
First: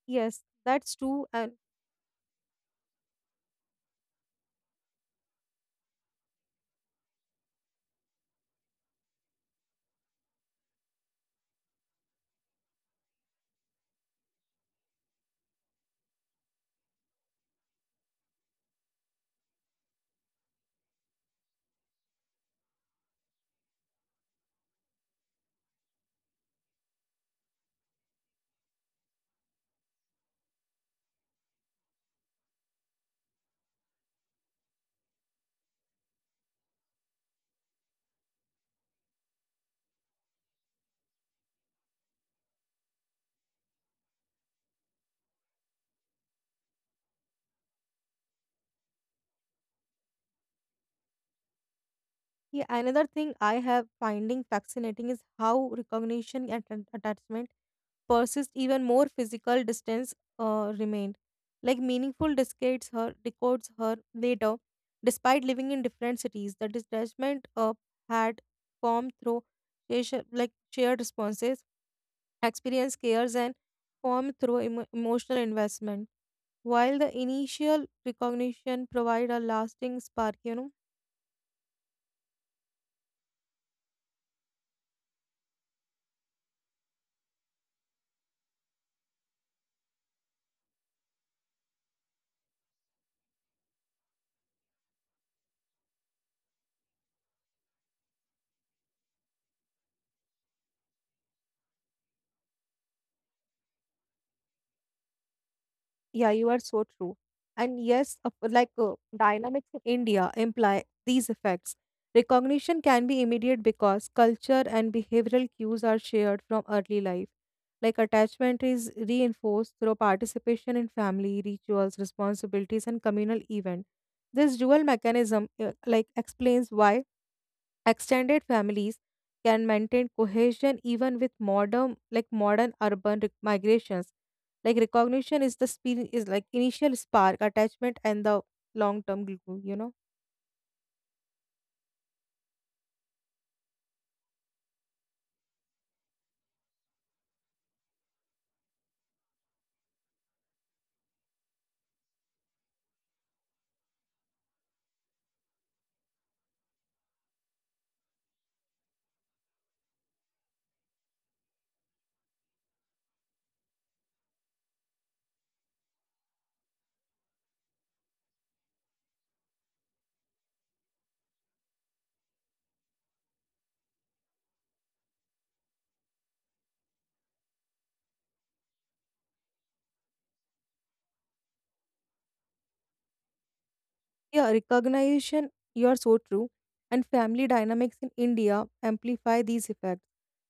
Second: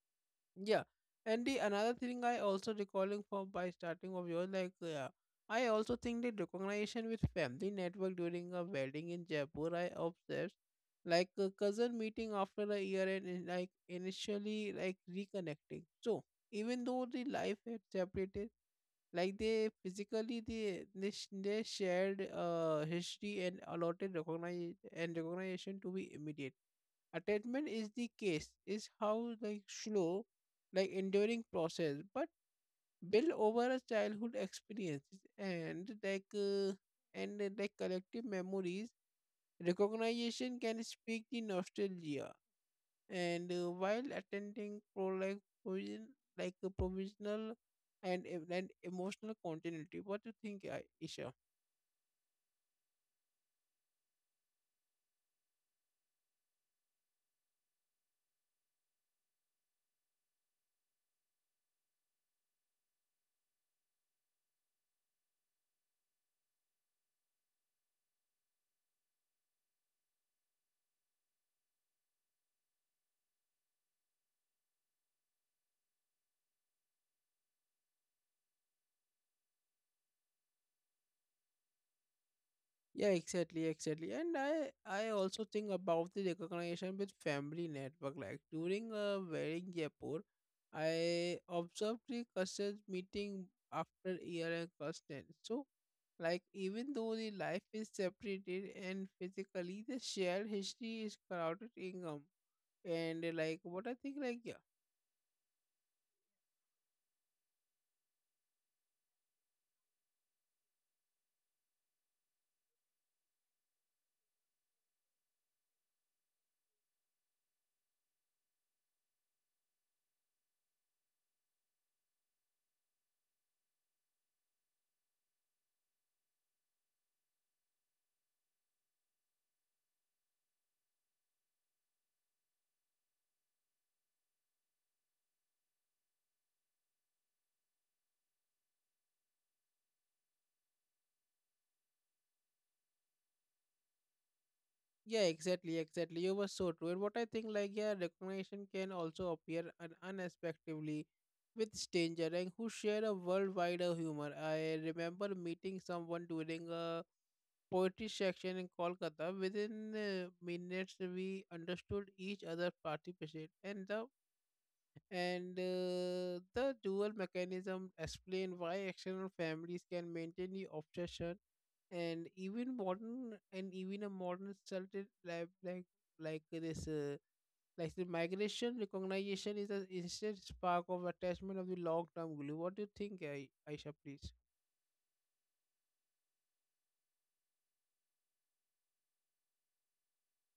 Yes, Yeah. that's true And and the another thing I also recalling from by starting of yours, like yeah, I also think the recognition with family network during a wedding in Jaipur, I observed like a cousin meeting after a year and in, like initially like reconnecting. So even though the life had separated, like they physically they shared history and allotted recognize and recognition to be immediate. Attachment is the case is how like slow, like enduring process, but built over a childhood experiences and like collective memories. Recognition can speak the nostalgia and while attending provision, like a provisional and emotional continuity. What do you think, Isha? yeah, another thing I have finding fascinating is how recognition and attachment persist even more physical distance remained. Like meaningful discards her decodes her later, despite living in different cities. The detachment had formed through like shared responses, experience, cares, and formed through emotional investment. While the initial recognition provide a lasting spark, Yeah, exactly, exactly. And I also think about the recognition with family network like during a wedding Jaipur. I observed the cousins meeting after year and constant. So like even though the life is separated and physically the shared history is crowded income, and like what I think like. Yeah, you are so true. And yes, dynamics in India imply these effects. Recognition can be immediate because culture and behavioral cues are shared from early life. Like attachment is reinforced through participation in family rituals, responsibilities, and communal events. This dual mechanism like explains why extended families can maintain cohesion even with modern urban migrations. Like recognition is the is like initial spark attachment and the long term glue. Yeah, exactly, exactly. You were so true. And what I think, like, yeah, recognition can also appear unexpectedly with stranger and who share a worldwide of humor. I remember meeting someone during a poetry section in Kolkata. Within minutes, we understood each other's participation, and the dual mechanism explain why external families can maintain the obsession, and even a modern sheltered, like this like the migration recognition is an instant spark of attachment of the long term glue. What do you think, I Aisha, please? Yeah, recognition, you are so true. And family dynamics in India amplify these effects.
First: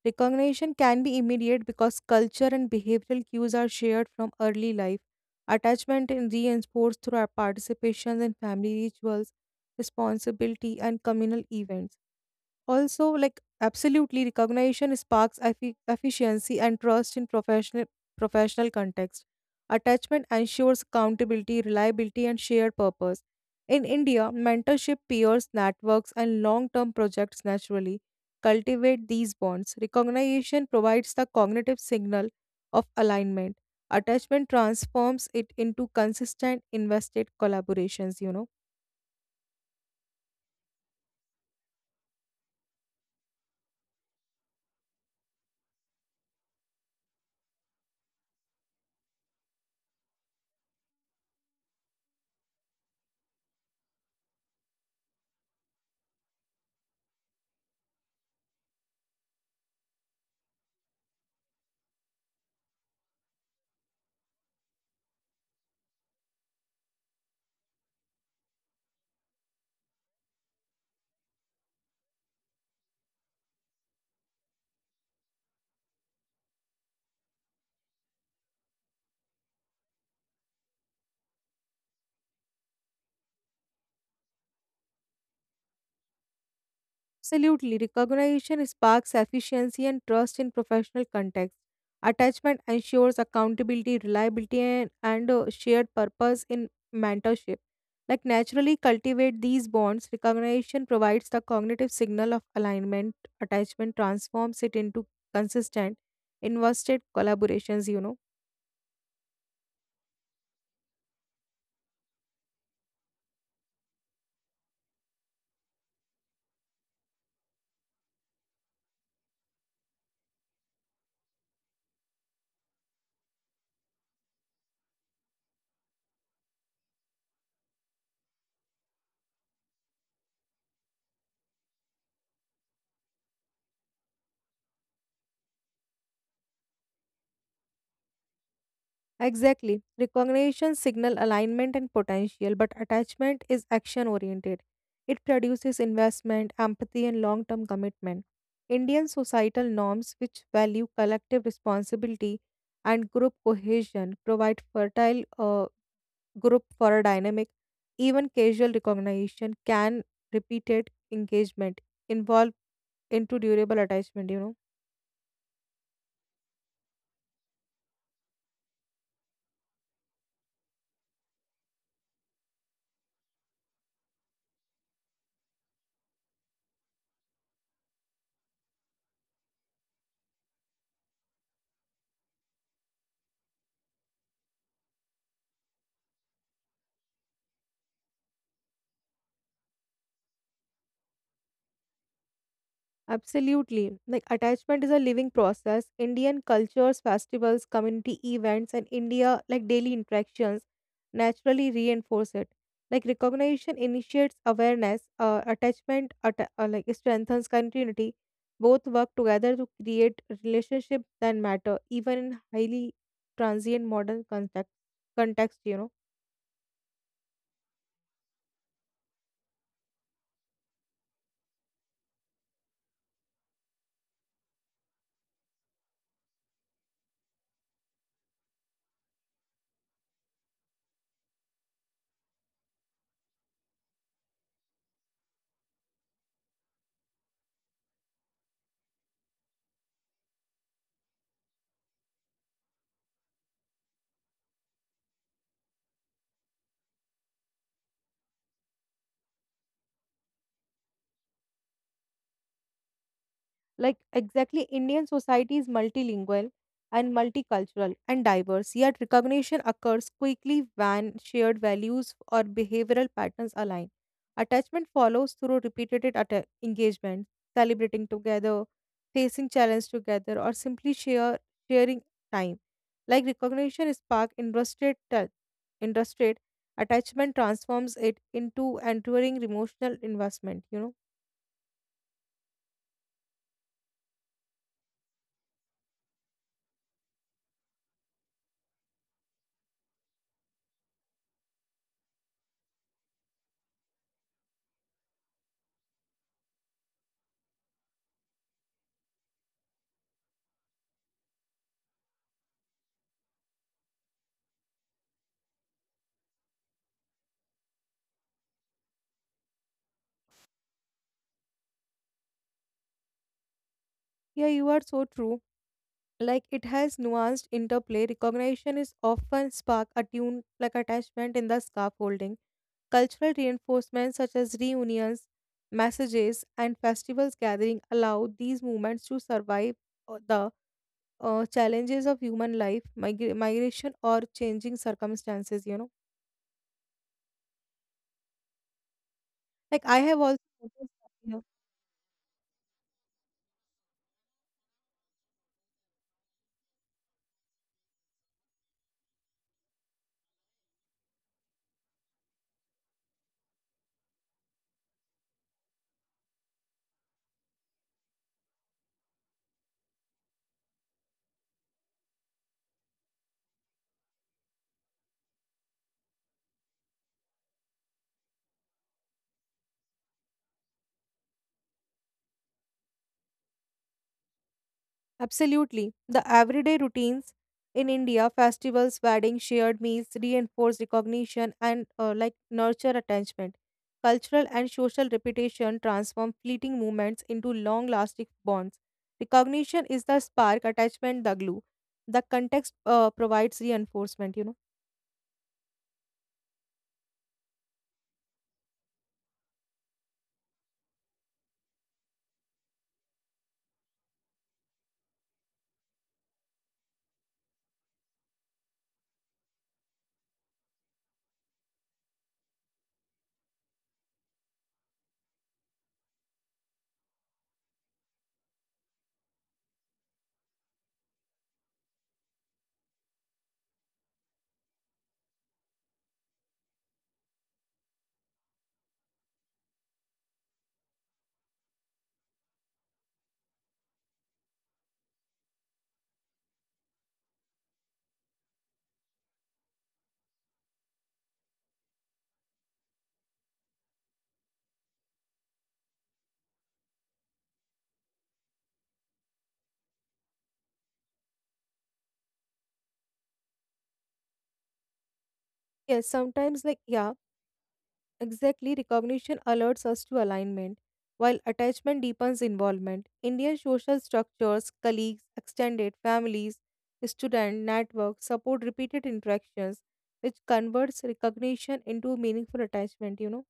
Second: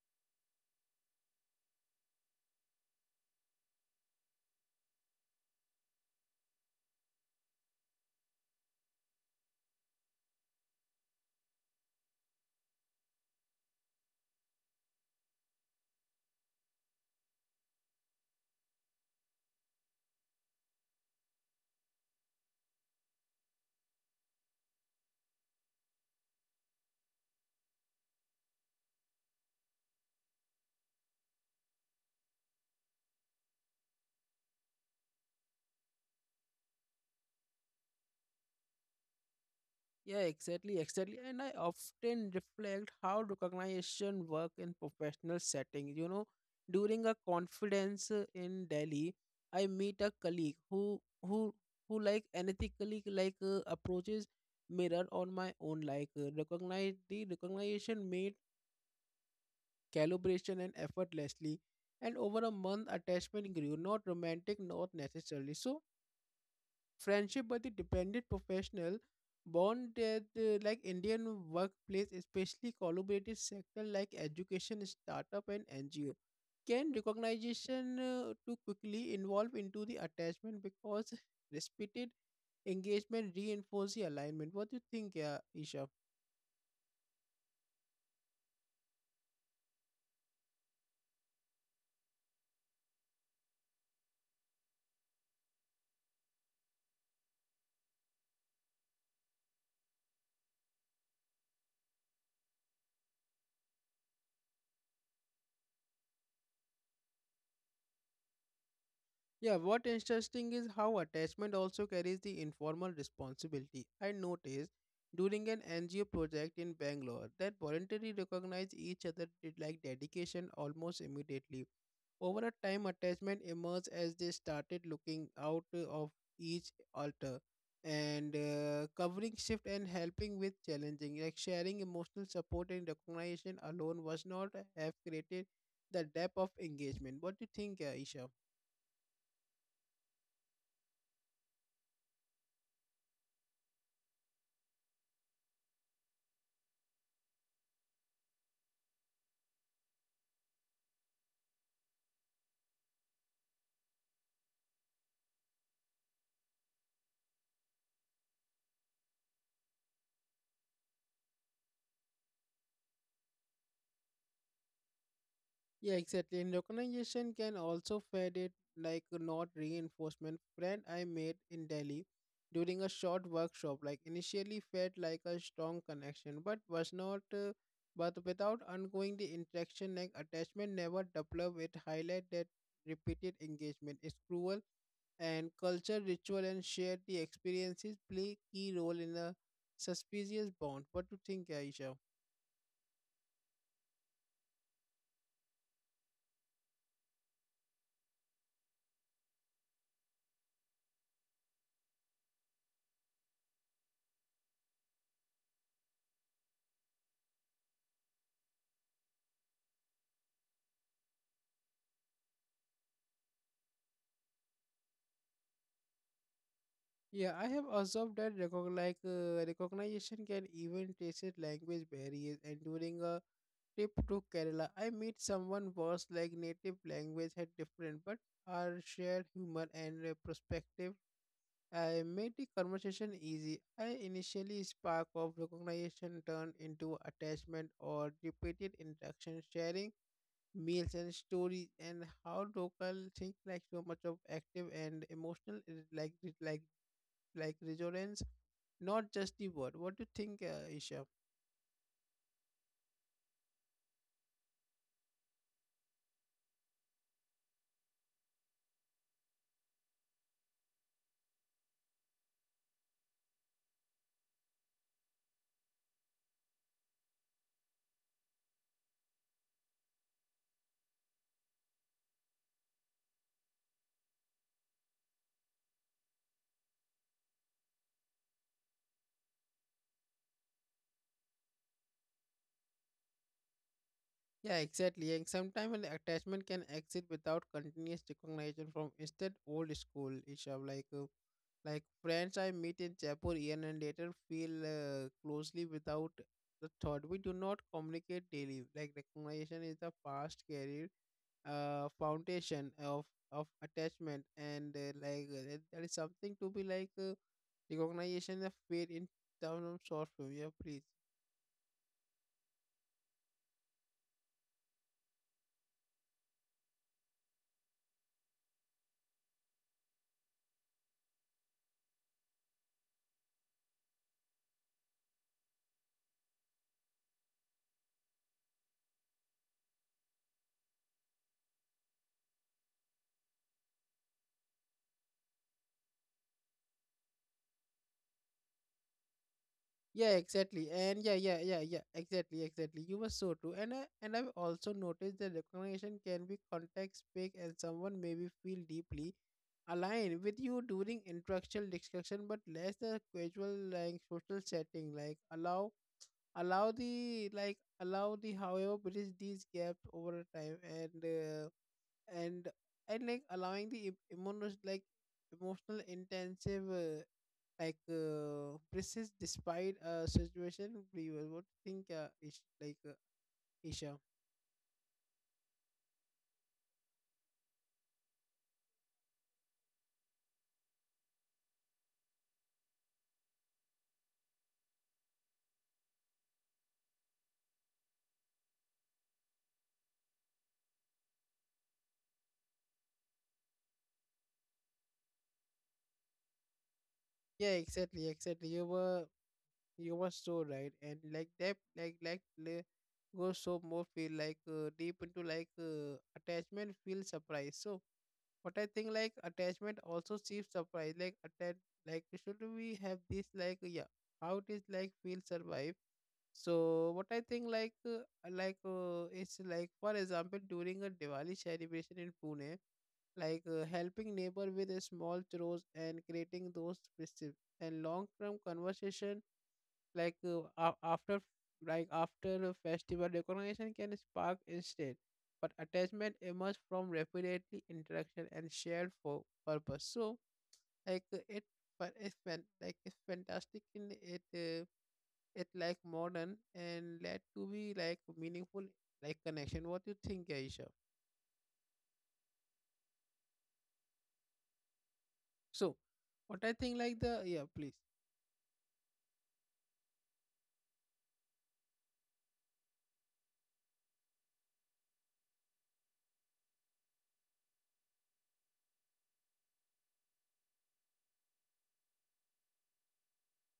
Recognition can be immediate because culture and behavioral cues are shared from early life. Attachment is reinforced through our participations in family rituals, responsibility, and communal events also like absolutely recognition sparks efficiency and trust in professional context attachment ensures accountability reliability and shared purpose in india mentorship peers networks and long term projects naturally cultivate these bonds recognition provides the cognitive signal of alignment attachment transforms it into consistent invested collaborations. Yeah, exactly, exactly. And I often reflect how recognition work in professional settings. You know, during a conference in Delhi, I meet a colleague who like unethically like approaches mirror on my own like recognize the recognition made calibration and effortlessly and over a month attachment grew not romantic not necessarily so friendship with the dependent professional bond at like Indian workplace, especially collaborative sector like education, startup, and NGO, can recognition too quickly involve into the attachment because repeated engagement reinforce the alignment. What do you think, Isha? Absolutely. Recognition sparks efficiency and trust in professional context. Attachment ensures accountability, reliability, and, shared purpose in mentorship. Like naturally cultivate these bonds, recognition provides the cognitive signal of alignment. Attachment transforms it into consistent, invested collaborations. Yeah, what interesting is how attachment also carries the informal responsibility. I noticed during an NGO project in Bangalore that voluntarily recognized each other did like dedication almost immediately. Over a time, attachment emerged as they started looking out of each altar and covering shift and helping with challenging. Like sharing emotional support and recognition alone was not have created the depth of engagement. What do you think, Isha? Exactly. Recognition signal alignment and potential, but attachment is action oriented. It produces investment, empathy, and long term commitment. Indian societal norms, which value collective responsibility and group cohesion, provide fertile group for a dynamic. Even casual recognition can repeated engagement involve into durable attachment. Yeah, exactly. And recognition can also fade it like a not reinforcement. Friend I made in Delhi during a short workshop, like initially felt like a strong connection, but was not. But without ongoing the interaction, like attachment never developed. It highlight that repeated engagement is cruel, and culture, ritual, and shared the experiences play key role in a suspicious bond. What do you think, Aisha? Absolutely. Like attachment is a living process. Indian cultures, festivals, community events, and India like daily interactions naturally reinforce it. Like recognition initiates awareness, attachment like strengthens continuity. Both work together to create relationship that matter, even in highly transient modern context. Context. Yeah, I have observed that like recognition can even traces language barriers. And during a trip to Kerala, I meet someone was like native language had different, but our shared humor and perspective made the conversation easy. I initially spark of recognition turned into attachment or repeated interaction, sharing meals and stories, and how local think like so much of active and emotional is like like like resonance, not just the word. What do you think, Isha? Like exactly, Indian society is multilingual and multicultural and diverse, yet recognition occurs quickly when shared values or behavioral patterns align. Attachment follows through repeated engagement, celebrating together, facing challenge together, or simply share sharing time. Like recognition spark interested attachment transforms it into enduring emotional investment. Yeah, exactly. And sometimes an attachment can exist without continuous recognition from instead old school, Isha. Like friends I meet in Jaipur year and later feel closely without the thought. We do not communicate daily. Like recognition is the past carrier foundation of attachment and like that is something to be like recognition of pain in terms of short film. Yeah, please. Yeah, you are so true. Like it has nuanced interplay recognition is often spark attuned like attachment in the scaffolding cultural reinforcements such as reunions messages and festivals gathering allow these movements to survive the challenges of human life migration or changing circumstances like Yeah, I have also exactly. And yeah, yeah, yeah, noticed. yeah, exactly, exactly. You were so true. And I, and I've also noticed that recognition can be context big and someone maybe feel deeply aligned with you during intellectual discussion, but less the casual like social setting. Like allow the however bridge these gaps over time and and and like allowing the emotional like emotional intensive like persist despite a situation previous what do you think Ish, like isha Absolutely. The everyday routines in India, festivals, weddings, shared meals, reinforce recognition and like nurture attachment. Cultural and social reputation transform fleeting moments into long lasting bonds. Recognition is the spark, attachment, the glue. The context provides reinforcement, yeah exactly exactly you were so right and like that like goes so more feel like deep into like attachment feel surprise so. But I think like attachment also seems surprise. Like attach like should we have this like yeah how it is like feel survive. So what I think like it's like for example during a Diwali celebration in Pune, like helping neighbor with a small chores and creating those festive and long term conversation like after like after a festival recognition can spark instead but attachment emerges from repeatedly interaction and shared for purpose so like it but it's fantastic in it it like modern and led to be like meaningful like connection what you think aisha so Yes, what I sometimes, think like, like yeah, the yeah please. exactly, recognition alerts us to alignment, while attachment deepens involvement. Indian social structures, colleagues, extended families, student networks support repeated interactions, which converts recognition into meaningful attachment. You know.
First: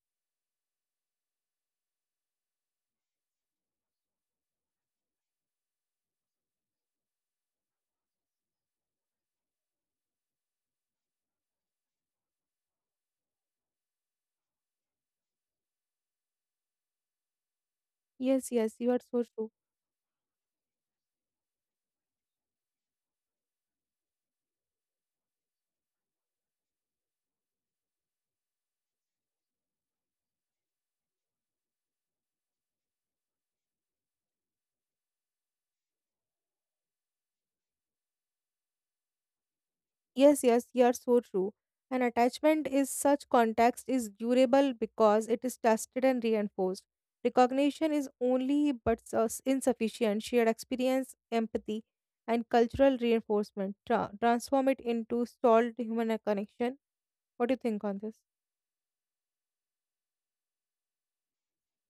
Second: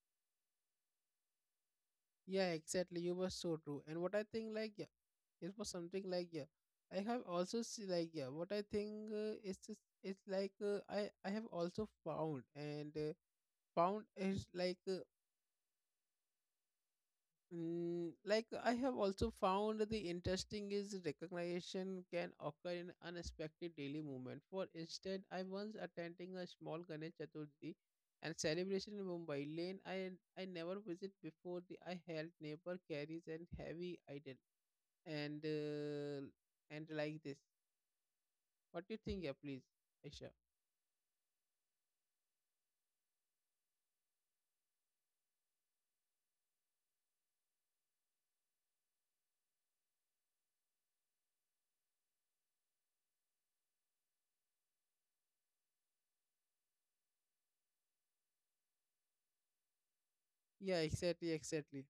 Yeah, exactly. You were so true. And what I think, like, yeah, it was something like, yeah, I have also see, like, yeah, what I think is just, it's like I have also found and found is like. Like Yes, yes, I you have are so also true. found the interesting is recognition can occur in unexpected daily movement. For instance, I once attending a small Ganesh Chaturthi and celebration in Mumbai lane I never visit before the I helped neighbor carries an heavy idol and uh, and like this. What do you think, yeah, please, Aisha? Yes, yes, you are so true. An attachment is such context is durable because it is tested and reinforced. Recognition is only but insufficient. Shared experience, empathy, and cultural reinforcement transform it into solid human connection. What do you think on this? Yeah, exactly, exactly.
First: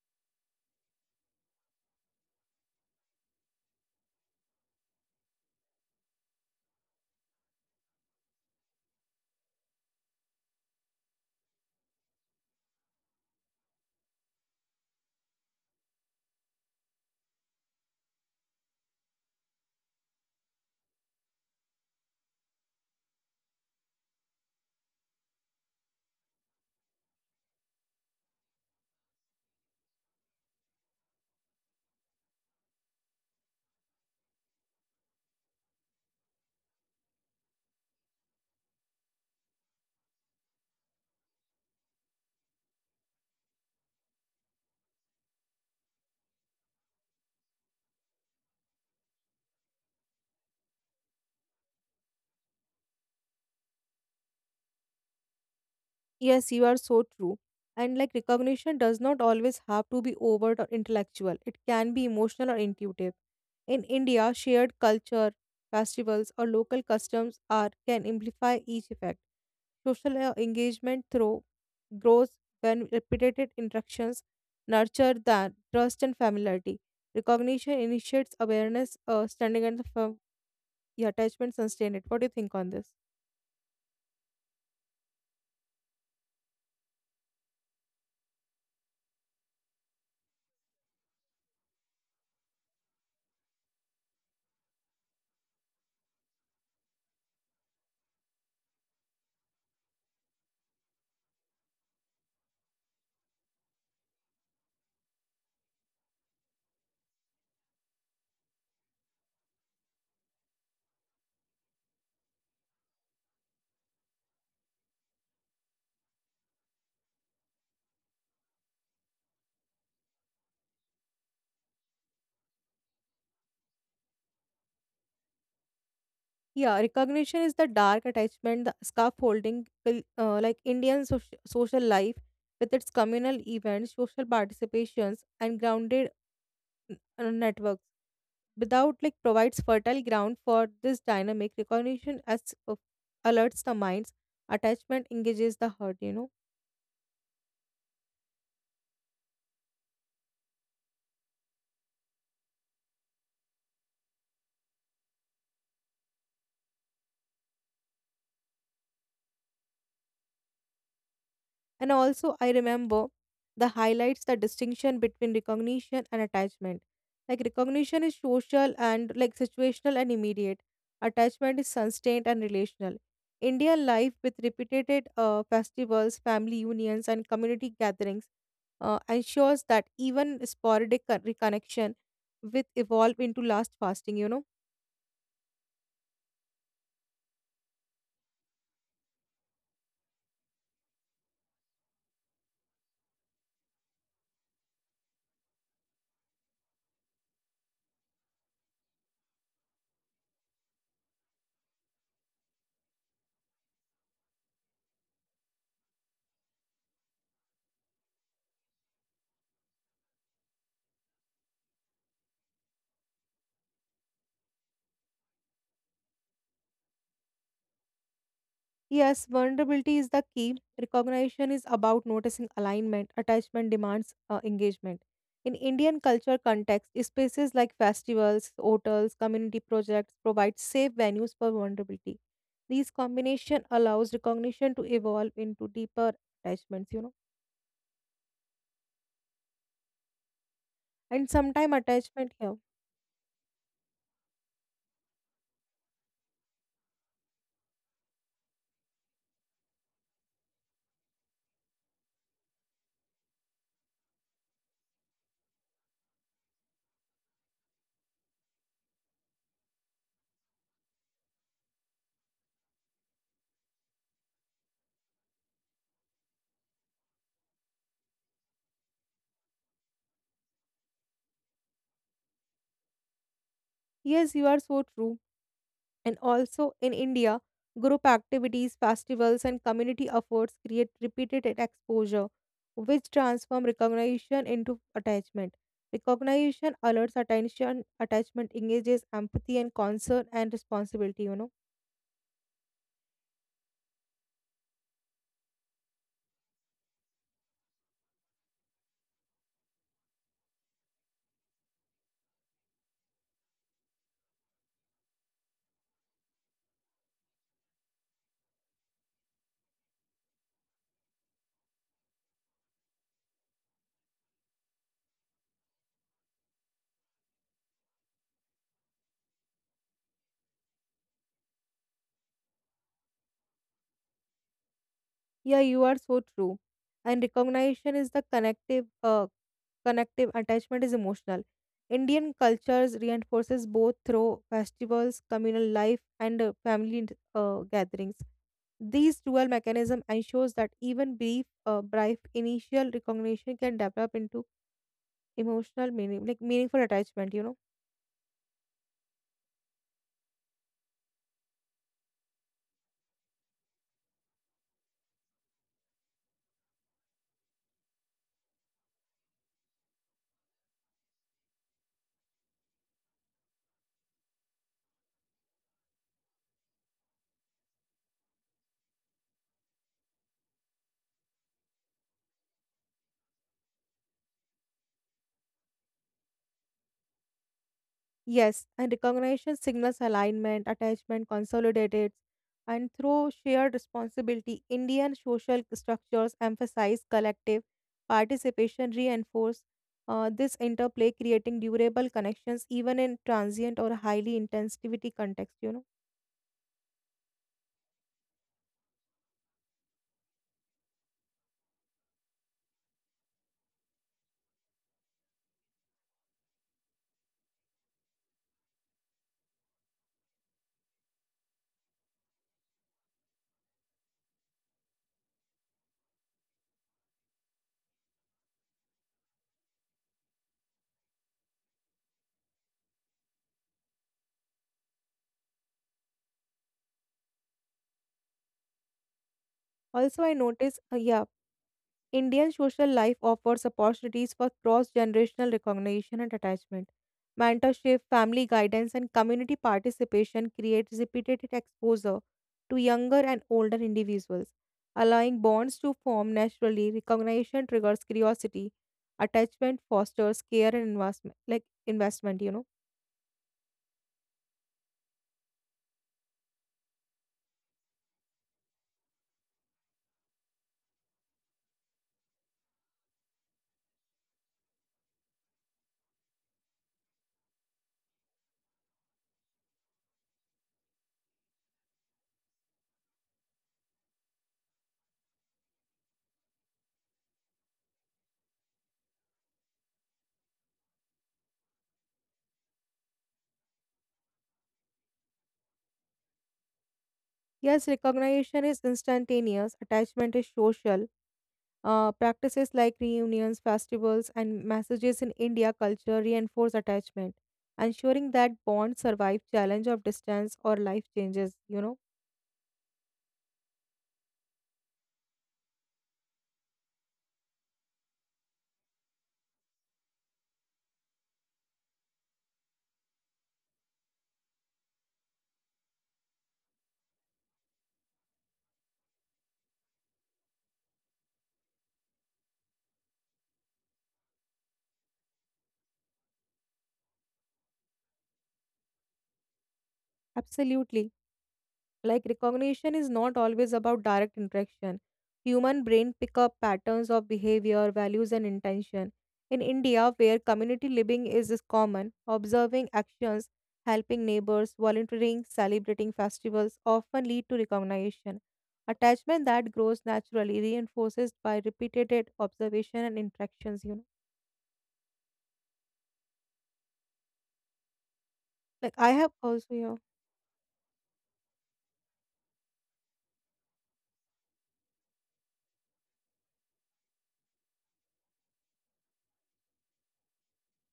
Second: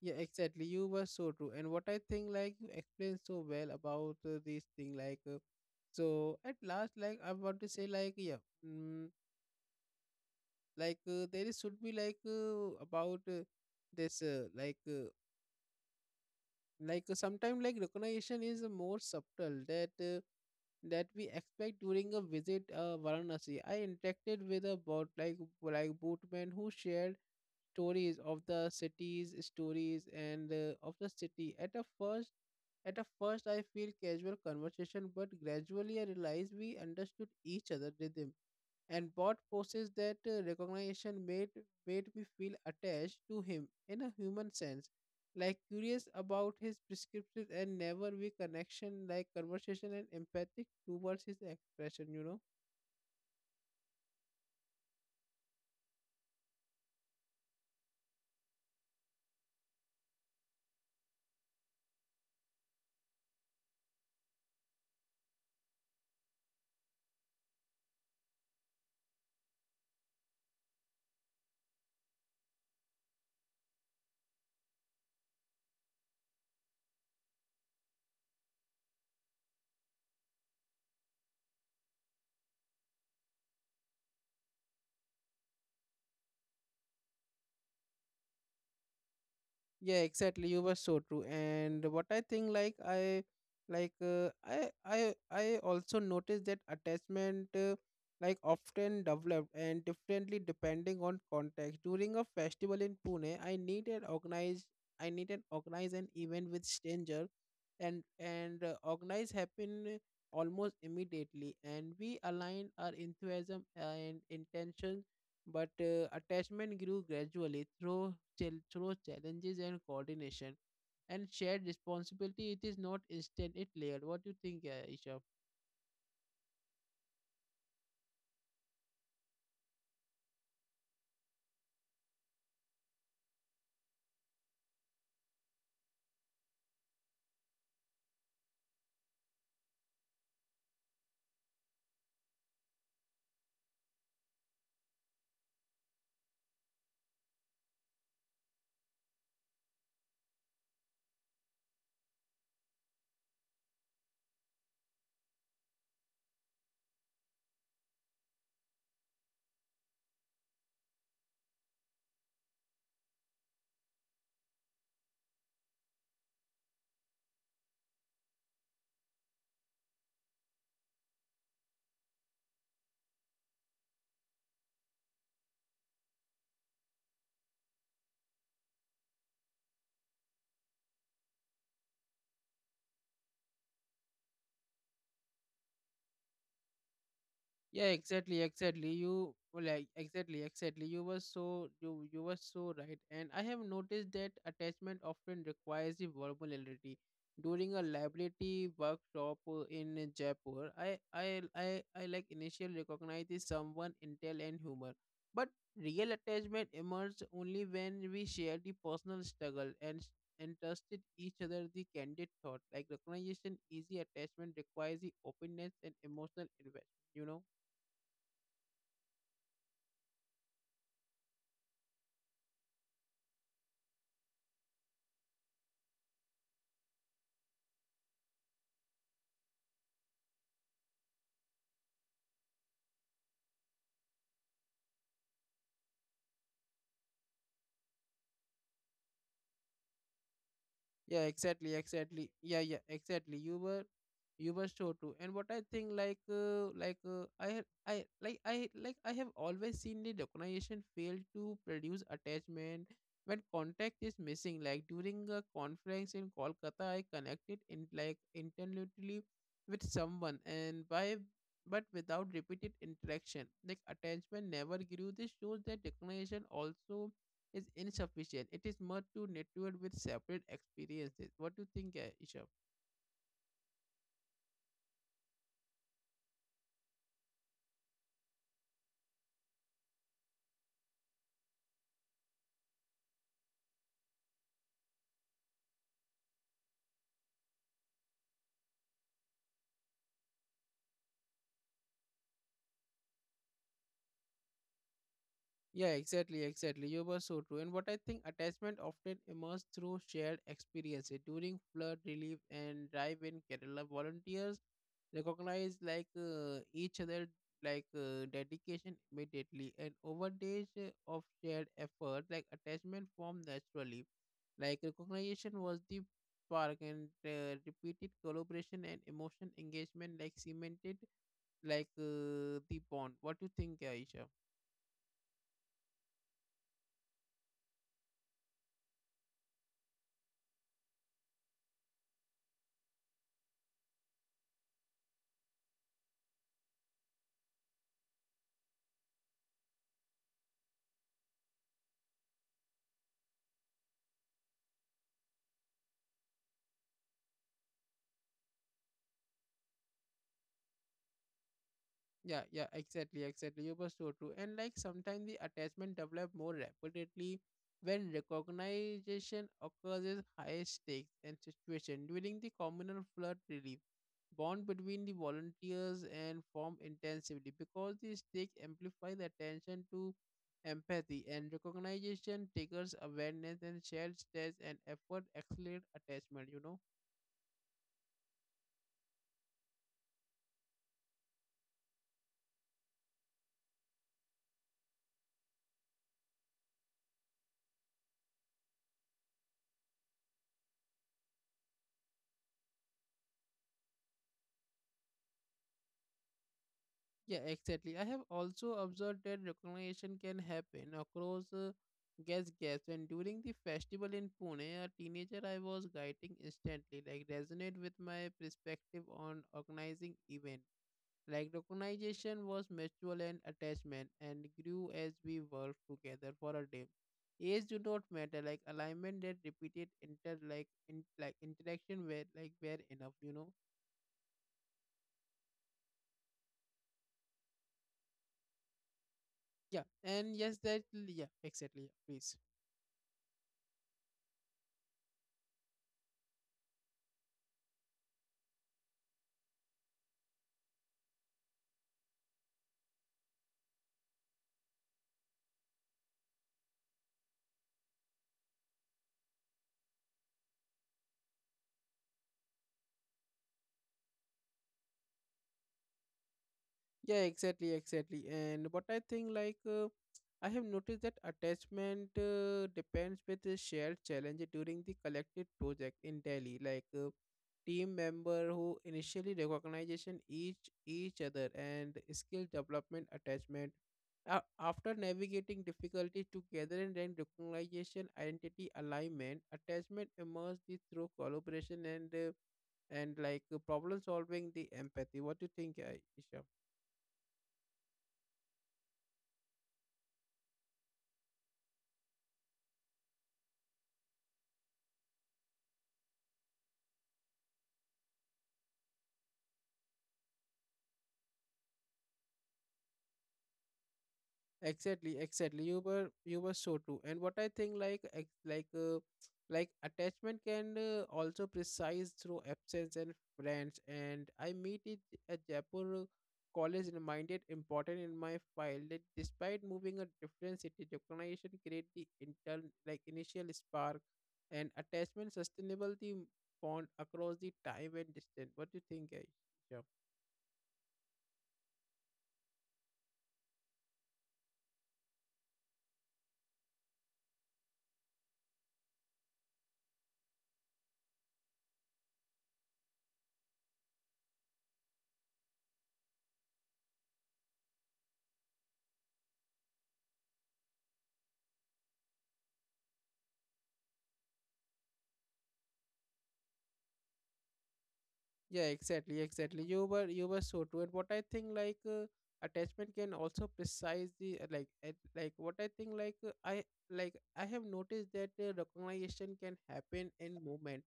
Yeah, exactly. You were so true. And what I think, like you explained so well about this thing, like so at last, like I want to say, like yeah, mm, like there is should be like about this, like sometimes like recognition is more subtle that that we expect during a visit Varanasi. I interacted with a boat like boatman who shared stories of the city's stories and of the city. At a first, I feel casual conversation, but gradually I realized we understood each other rhythm and bot posted that recognition made made me feel attached to him in a human sense like curious about his prescriptions and never we connection like conversation and empathic towards his expression you know. Yes, you are so true. And like recognition does not always have to be overt or intellectual, it can be emotional or intuitive. In India, shared culture, festivals, or local customs are can amplify each effect. Social engagement through grows when repeated interactions nurture that trust and familiarity. Recognition initiates awareness, standing at the firm, the attachment sustain it. What do you think on this? Yeah, exactly. You were so true. And what I think, like I, like I also noticed that attachment, like often developed and differently depending on context. During a festival in Pune, I need an organized an event with stranger, and organize happen almost immediately, and we align our enthusiasm and intentions but attachment grew gradually through, through challenges and coordination and shared responsibility. It is not instant, it layered. What do you think, Isha? Yeah, recognition is the dark attachment, the scaffolding, will, like Indian social life with its communal events, social participations, and grounded networks. Without like provides fertile ground for this dynamic recognition as uh, alerts the minds, attachment engages the heart. You know. And also, I remember the highlights the distinction between recognition and attachment. Like, recognition is social and like situational and immediate, attachment is sustained and relational. Indian life with repeated festivals, family unions, and community gatherings ensures that even sporadic reconnection with evolve into last fasting Yeah, exactly, exactly. You like exactly, exactly. You were so you were so right. And I have noticed that attachment often requires the verbal validity. During a liability workshop in Jaipur, I like initially recognized someone intel and humor. But real attachment emerges only when we share the personal struggle and and trusted each other the candid thought. Like recognition, easy attachment requires the openness and emotional investment, you know. Yes, vulnerability is the key. Recognition is about noticing alignment, attachment demands engagement. In Indian culture context, spaces like festivals, hotels, community projects provide safe venues for vulnerability. These combination allows recognition to evolve into deeper attachments, and Yeah sometime exactly attachment exactly here. yeah yeah exactly you were sure too and what I think like i I have always seen the recognition fail to produce attachment when contact is missing like during a conference in kolkata I connected in like internally with someone and by but without repeated interaction like attachment never grew this shows that recognition also is insufficient. It is more to network with separate experiences. What do you think, Isha? Yes, you are so true. And also in India, group activities, festivals, and community efforts create repeated exposure, which transform recognition into attachment. Recognition alerts attention, attachment engages empathy and concern and responsibility, Yeah, exactly, exactly. You were so true. And what I think attachment often emerges through shared experiences. During flood relief and drive in Kerala, volunteers recognize like each other like dedication immediately and over days of shared effort like attachment form naturally like recognition was the spark and repeated collaboration and emotion engagement like cemented like the bond what do you think aisha. Yeah, you are so true. And recognition is the connective connective attachment is emotional. Indian cultures reinforces both through festivals, communal life, and family gatherings. These dual mechanism ensures that even brief initial recognition can develop into emotional meaning, like meaningful attachment. You know. Yeah, yeah, exactly, exactly. You were so true. And like sometimes the attachment develop more rapidly when recognition occurs at high stakes and situation during the communal flood relief. Bond between the volunteers and form intensively because the stakes amplify the attention to empathy and recognition triggers awareness and shared stress and effort accelerate attachment, you know. Yes, and recognition signals alignment, attachment, consolidated, and through shared responsibility, Indian social structures emphasize collective participation, reinforce this interplay, creating durable connections even in transient or highly intensity context. You know. Yeah, exactly. I have also observed that recognition can happen across guest gaps. And during the festival in Pune, a teenager I was guiding instantly, like resonate with my perspective on organizing event. Like recognition was mutual and attachment, and grew as we worked together for a day. Age do not matter. Like alignment that repeated interaction were were enough. You know. Yeah. Also, I And yes, notice, that yeah exactly. Yeah, please. Indian social life offers opportunities for cross generational recognition and attachment. Mentorship, family guidance, and community participation create repeated exposure to younger and older individuals, allowing bonds to form naturally. Recognition triggers curiosity, attachment fosters care and investment, you know. Yeah, exactly, exactly. And what I think, like, I have noticed that attachment depends with the shared challenge during the collective project in Delhi. Like, team member who initially recognition each other and skill development attachment. After navigating difficulties together and then recognition, identity alignment, attachment emerges through collaboration and like problem solving, the empathy. What do you think, Isha? Yes, recognition is instantaneous, attachment is social, practices like reunions, festivals, and messages in India culture reinforce attachment, ensuring that bonds survive challenge of distance or life changes. You know, Exactly, exactly. You were so true. And what I think, like attachment can also precise through absence and friends. And I meet it at Jaipur college reminded important in my file that despite moving a different city, tokenization create the intern like initial spark and attachment sustainability bond across the time and distance. What do you think, guys? absolutely. Like recognition is not always about direct interaction. Human brain pick up patterns of behavior, values and intention. In India, where community living is common, observing actions, helping neighbors, volunteering, celebrating festivals often lead to recognition. Attachment that grows naturally reinforces by repeated observation and interactions, you know. Yeah, Like I exactly, have exactly. also yeah, You were so true. And what I think attachment can also precisely like at, like what I think like I like I have noticed that recognition can happen in movement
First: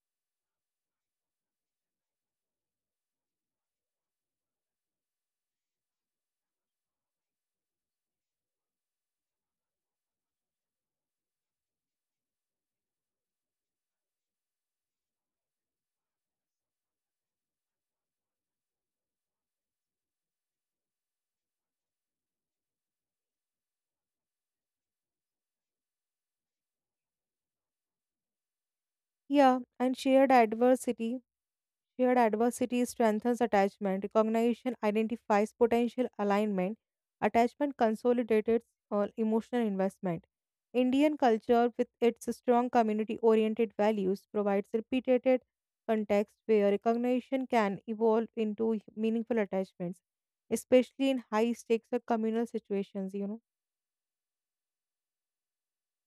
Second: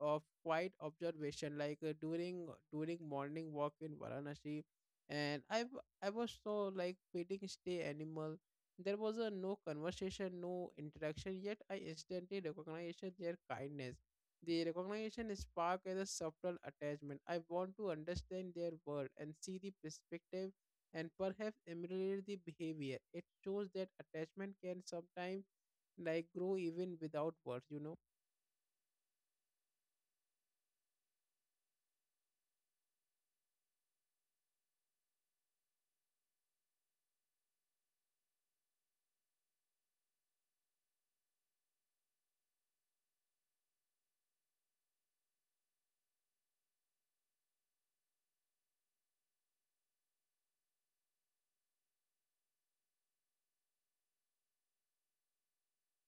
of quiet observation during morning walk in Varanasi, and I was so like feeding stay animal. There was a no conversation, no interaction, yet I instantly recognized their kindness. The recognition spark as a subtle attachment. I want to understand their world and see the perspective and perhaps emulate the behavior. It shows that attachment can sometimes like grow even without words. yeah and shared adversity. Shared adversity strengthens attachment. Recognition identifies potential alignment. Attachment consolidates emotional investment. Indian culture, with its strong community oriented values, provides repeated context where recognition can evolve into meaningful attachments, especially in high stakes or communal situations, you know.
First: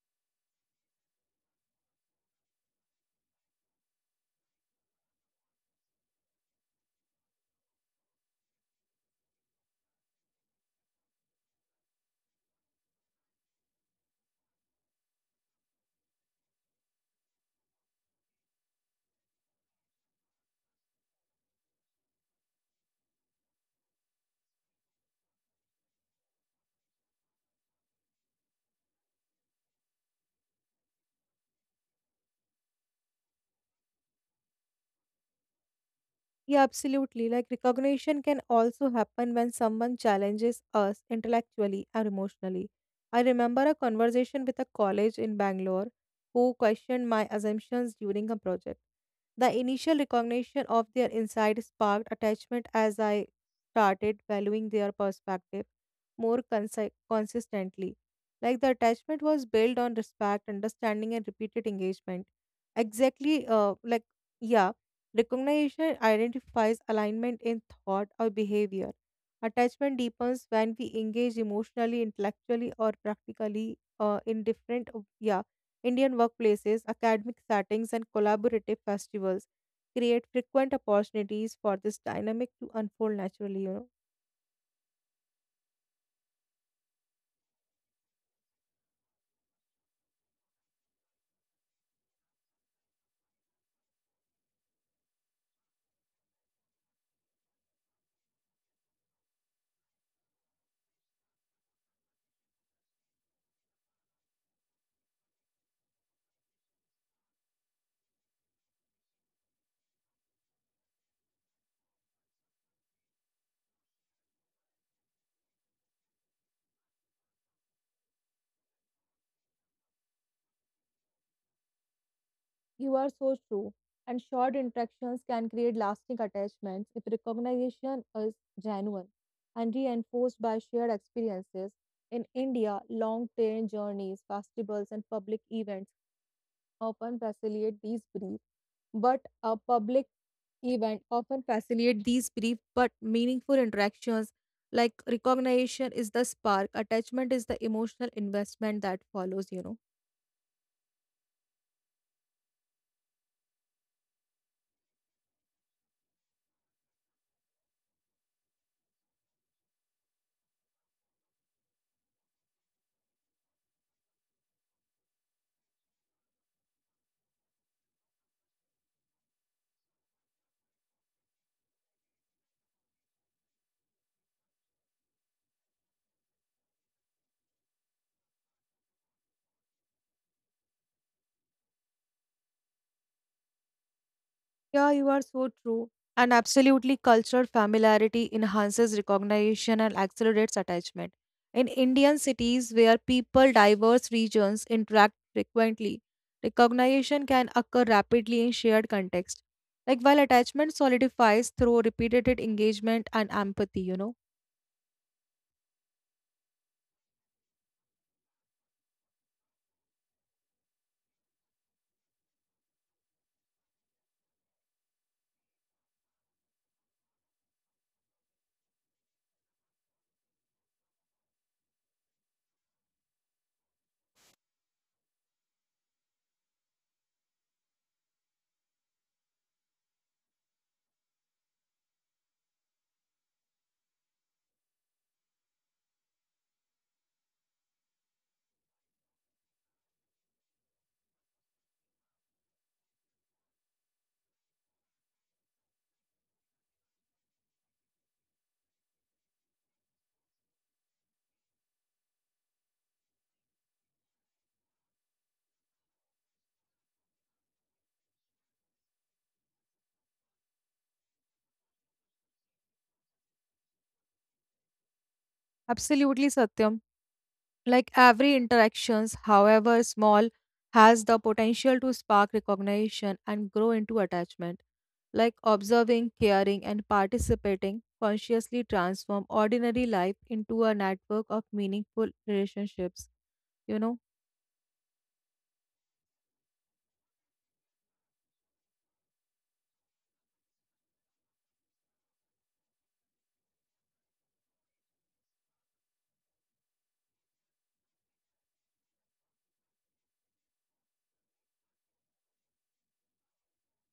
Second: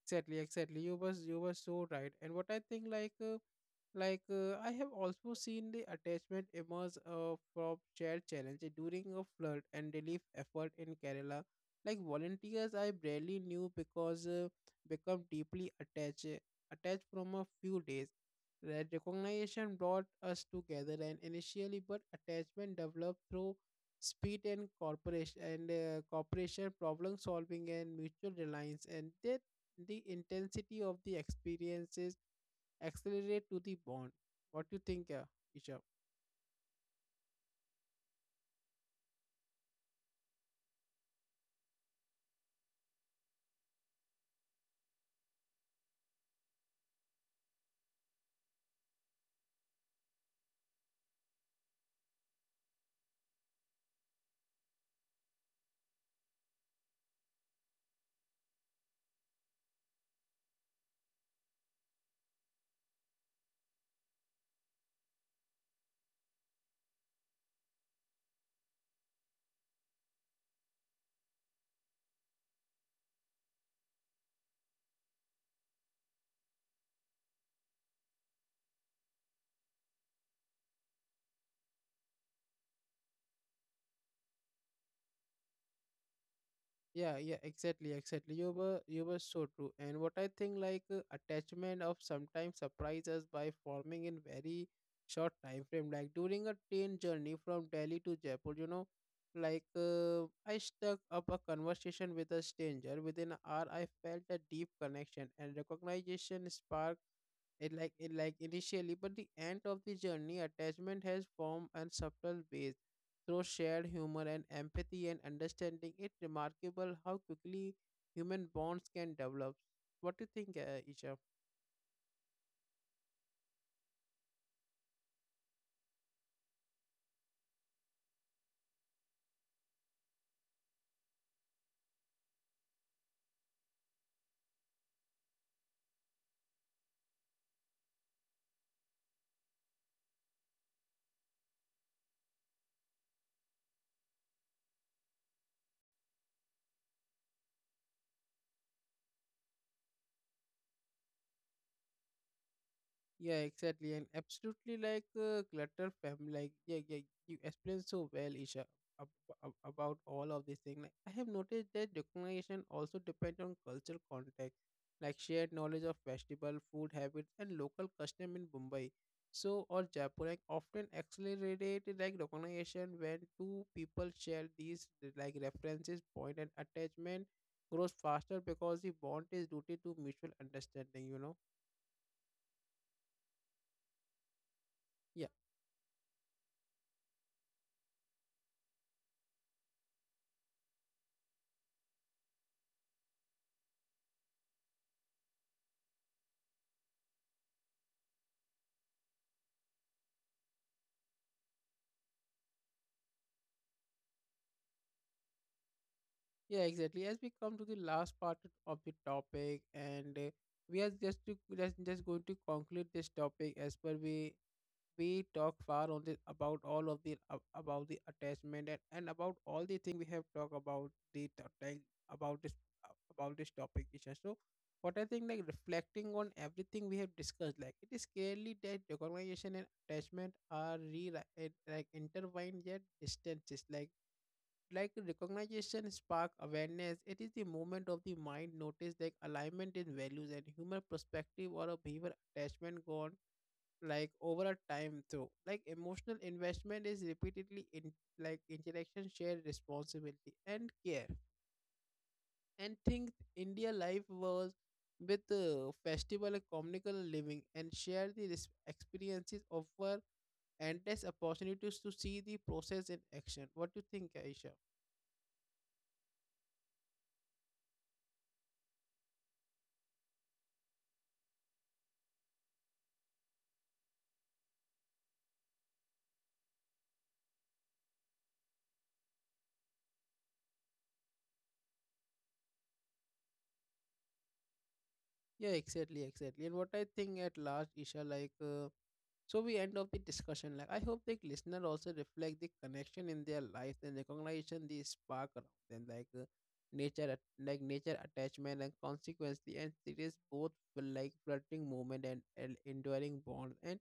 Exactly, exactly. You was you were so right. And what I think I have also seen the attachment emerge from shared challenge during a flood and relief effort in Kerala. Like volunteers, I barely knew because become deeply attached, attached from a few days. That recognition brought us together and initially, but attachment developed through speed and corporation and cooperation, problem solving, and mutual reliance, and that the intensity of the experiences accelerate to the bond. What do you think, Isha? Yeah, absolutely. Like recognition can also happen when someone challenges us intellectually or emotionally. I remember a conversation with a college in Bangalore who questioned my assumptions during a project. The initial recognition of their insight sparked attachment as I started valuing their perspective more consistently. Like the attachment was built on respect, understanding, and repeated engagement. Exactly, yeah. Recognition identifies alignment in thought or behavior. Attachment deepens when we engage emotionally, intellectually, or practically in different yeah, Indian workplaces, academic settings, and collaborative festivals create frequent opportunities for this dynamic to unfold naturally. You know. Yeah, yeah, exactly, exactly. You were so true. And what I think attachment of sometimes surprise us by forming in very short time frame. Like during a train journey from Delhi to Jaipur, you know, I stuck up a conversation with a stranger. Within an hour, I felt a deep connection and recognition spark it like initially, but the end of the journey attachment has form and subtle ways through shared humor and empathy and understanding. It's remarkable how quickly human bonds can develop. What do you think, Isha? You are so true. And short interactions can create lasting attachments if recognition is genuine and reinforced by shared experiences. In India, long train journeys, festivals, and public events often facilitate these brief, but a public event often facilitate these brief but meaningful interactions. Like recognition is the spark, attachment is the emotional investment that follows, you know. Yeah, exactly, and absolutely clutter fam. Like, yeah, yeah, you explained so well, Isha, ab- about all of these things. Like, I have noticed that recognition also depends on cultural context, like shared knowledge of festival, food habits, and local custom in Mumbai. So, or Jaipur, like often accelerated like recognition when two people share these like references, point, and attachment grows faster because the bond is rooted to mutual understanding. You know, Yeah, you are yeah. so true. And absolutely, cultural familiarity enhances recognition and accelerates attachment. In Indian cities where people diverse regions interact frequently, recognition can occur rapidly in shared context. Like while attachment solidifies through repeated engagement and empathy, you know. Yeah, exactly. As we come to the last part of the topic, and we are just just going to conclude this topic as per we talk far on this about all of the about the attachment and about all the thing we have talked about the like, about this about this topic, Isha. So, what I think like reflecting on everything we have discussed, like it is clearly that recognition and attachment are re like intertwined yet distances. Like recognition spark awareness. It is the movement of the mind notice like alignment in values and human perspective or a behavior. Attachment gone like over a time through like emotional investment is repeatedly in like interaction, shared responsibility and care. And think india life was with the festival and communal living and share the experiences offer endless opportunities to see the process in action. What do you think, aisha? Absolutely, Satyam. Like every interactions, however small, has the potential to spark recognition and grow into attachment. Like observing, caring, and participating consciously transform ordinary life into a network of meaningful relationships. You know, Yeah, exactly, exactly. And what I think at last, Isha, so we end of the discussion like I hope the listener also reflect the connection in their lives and recognition the spark around them nature like nature attachment and consequently, and it is both will like fluttering movement and an enduring bond. And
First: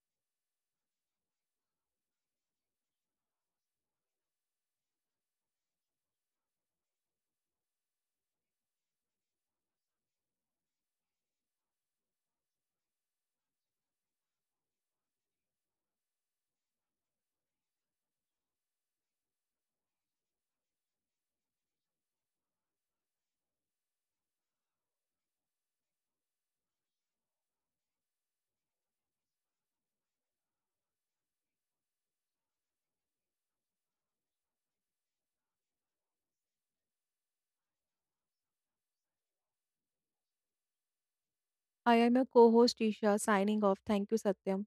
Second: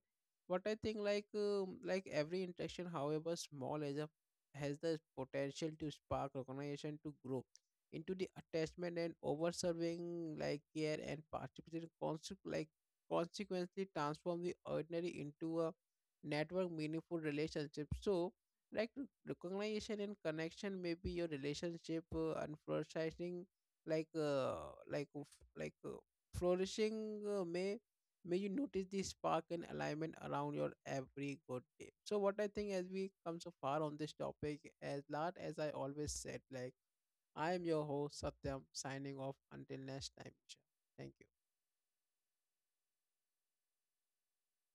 what I think like every interaction however small is a has the potential to spark recognition to grow into the attachment and over serving like care and participation constant like consequently transform the ordinary into a network meaningful relationship. So recognition and connection may be your relationship and flourishing like uh, like f- like uh, flourishing may you notice the spark and alignment around your every good day. So what I think as we come so far on this topic as lot as I always said, like I am your host Satyam, signing off until next time, Isha. Thank you. I am your co-host Isha signing off. Thank you, Satyam.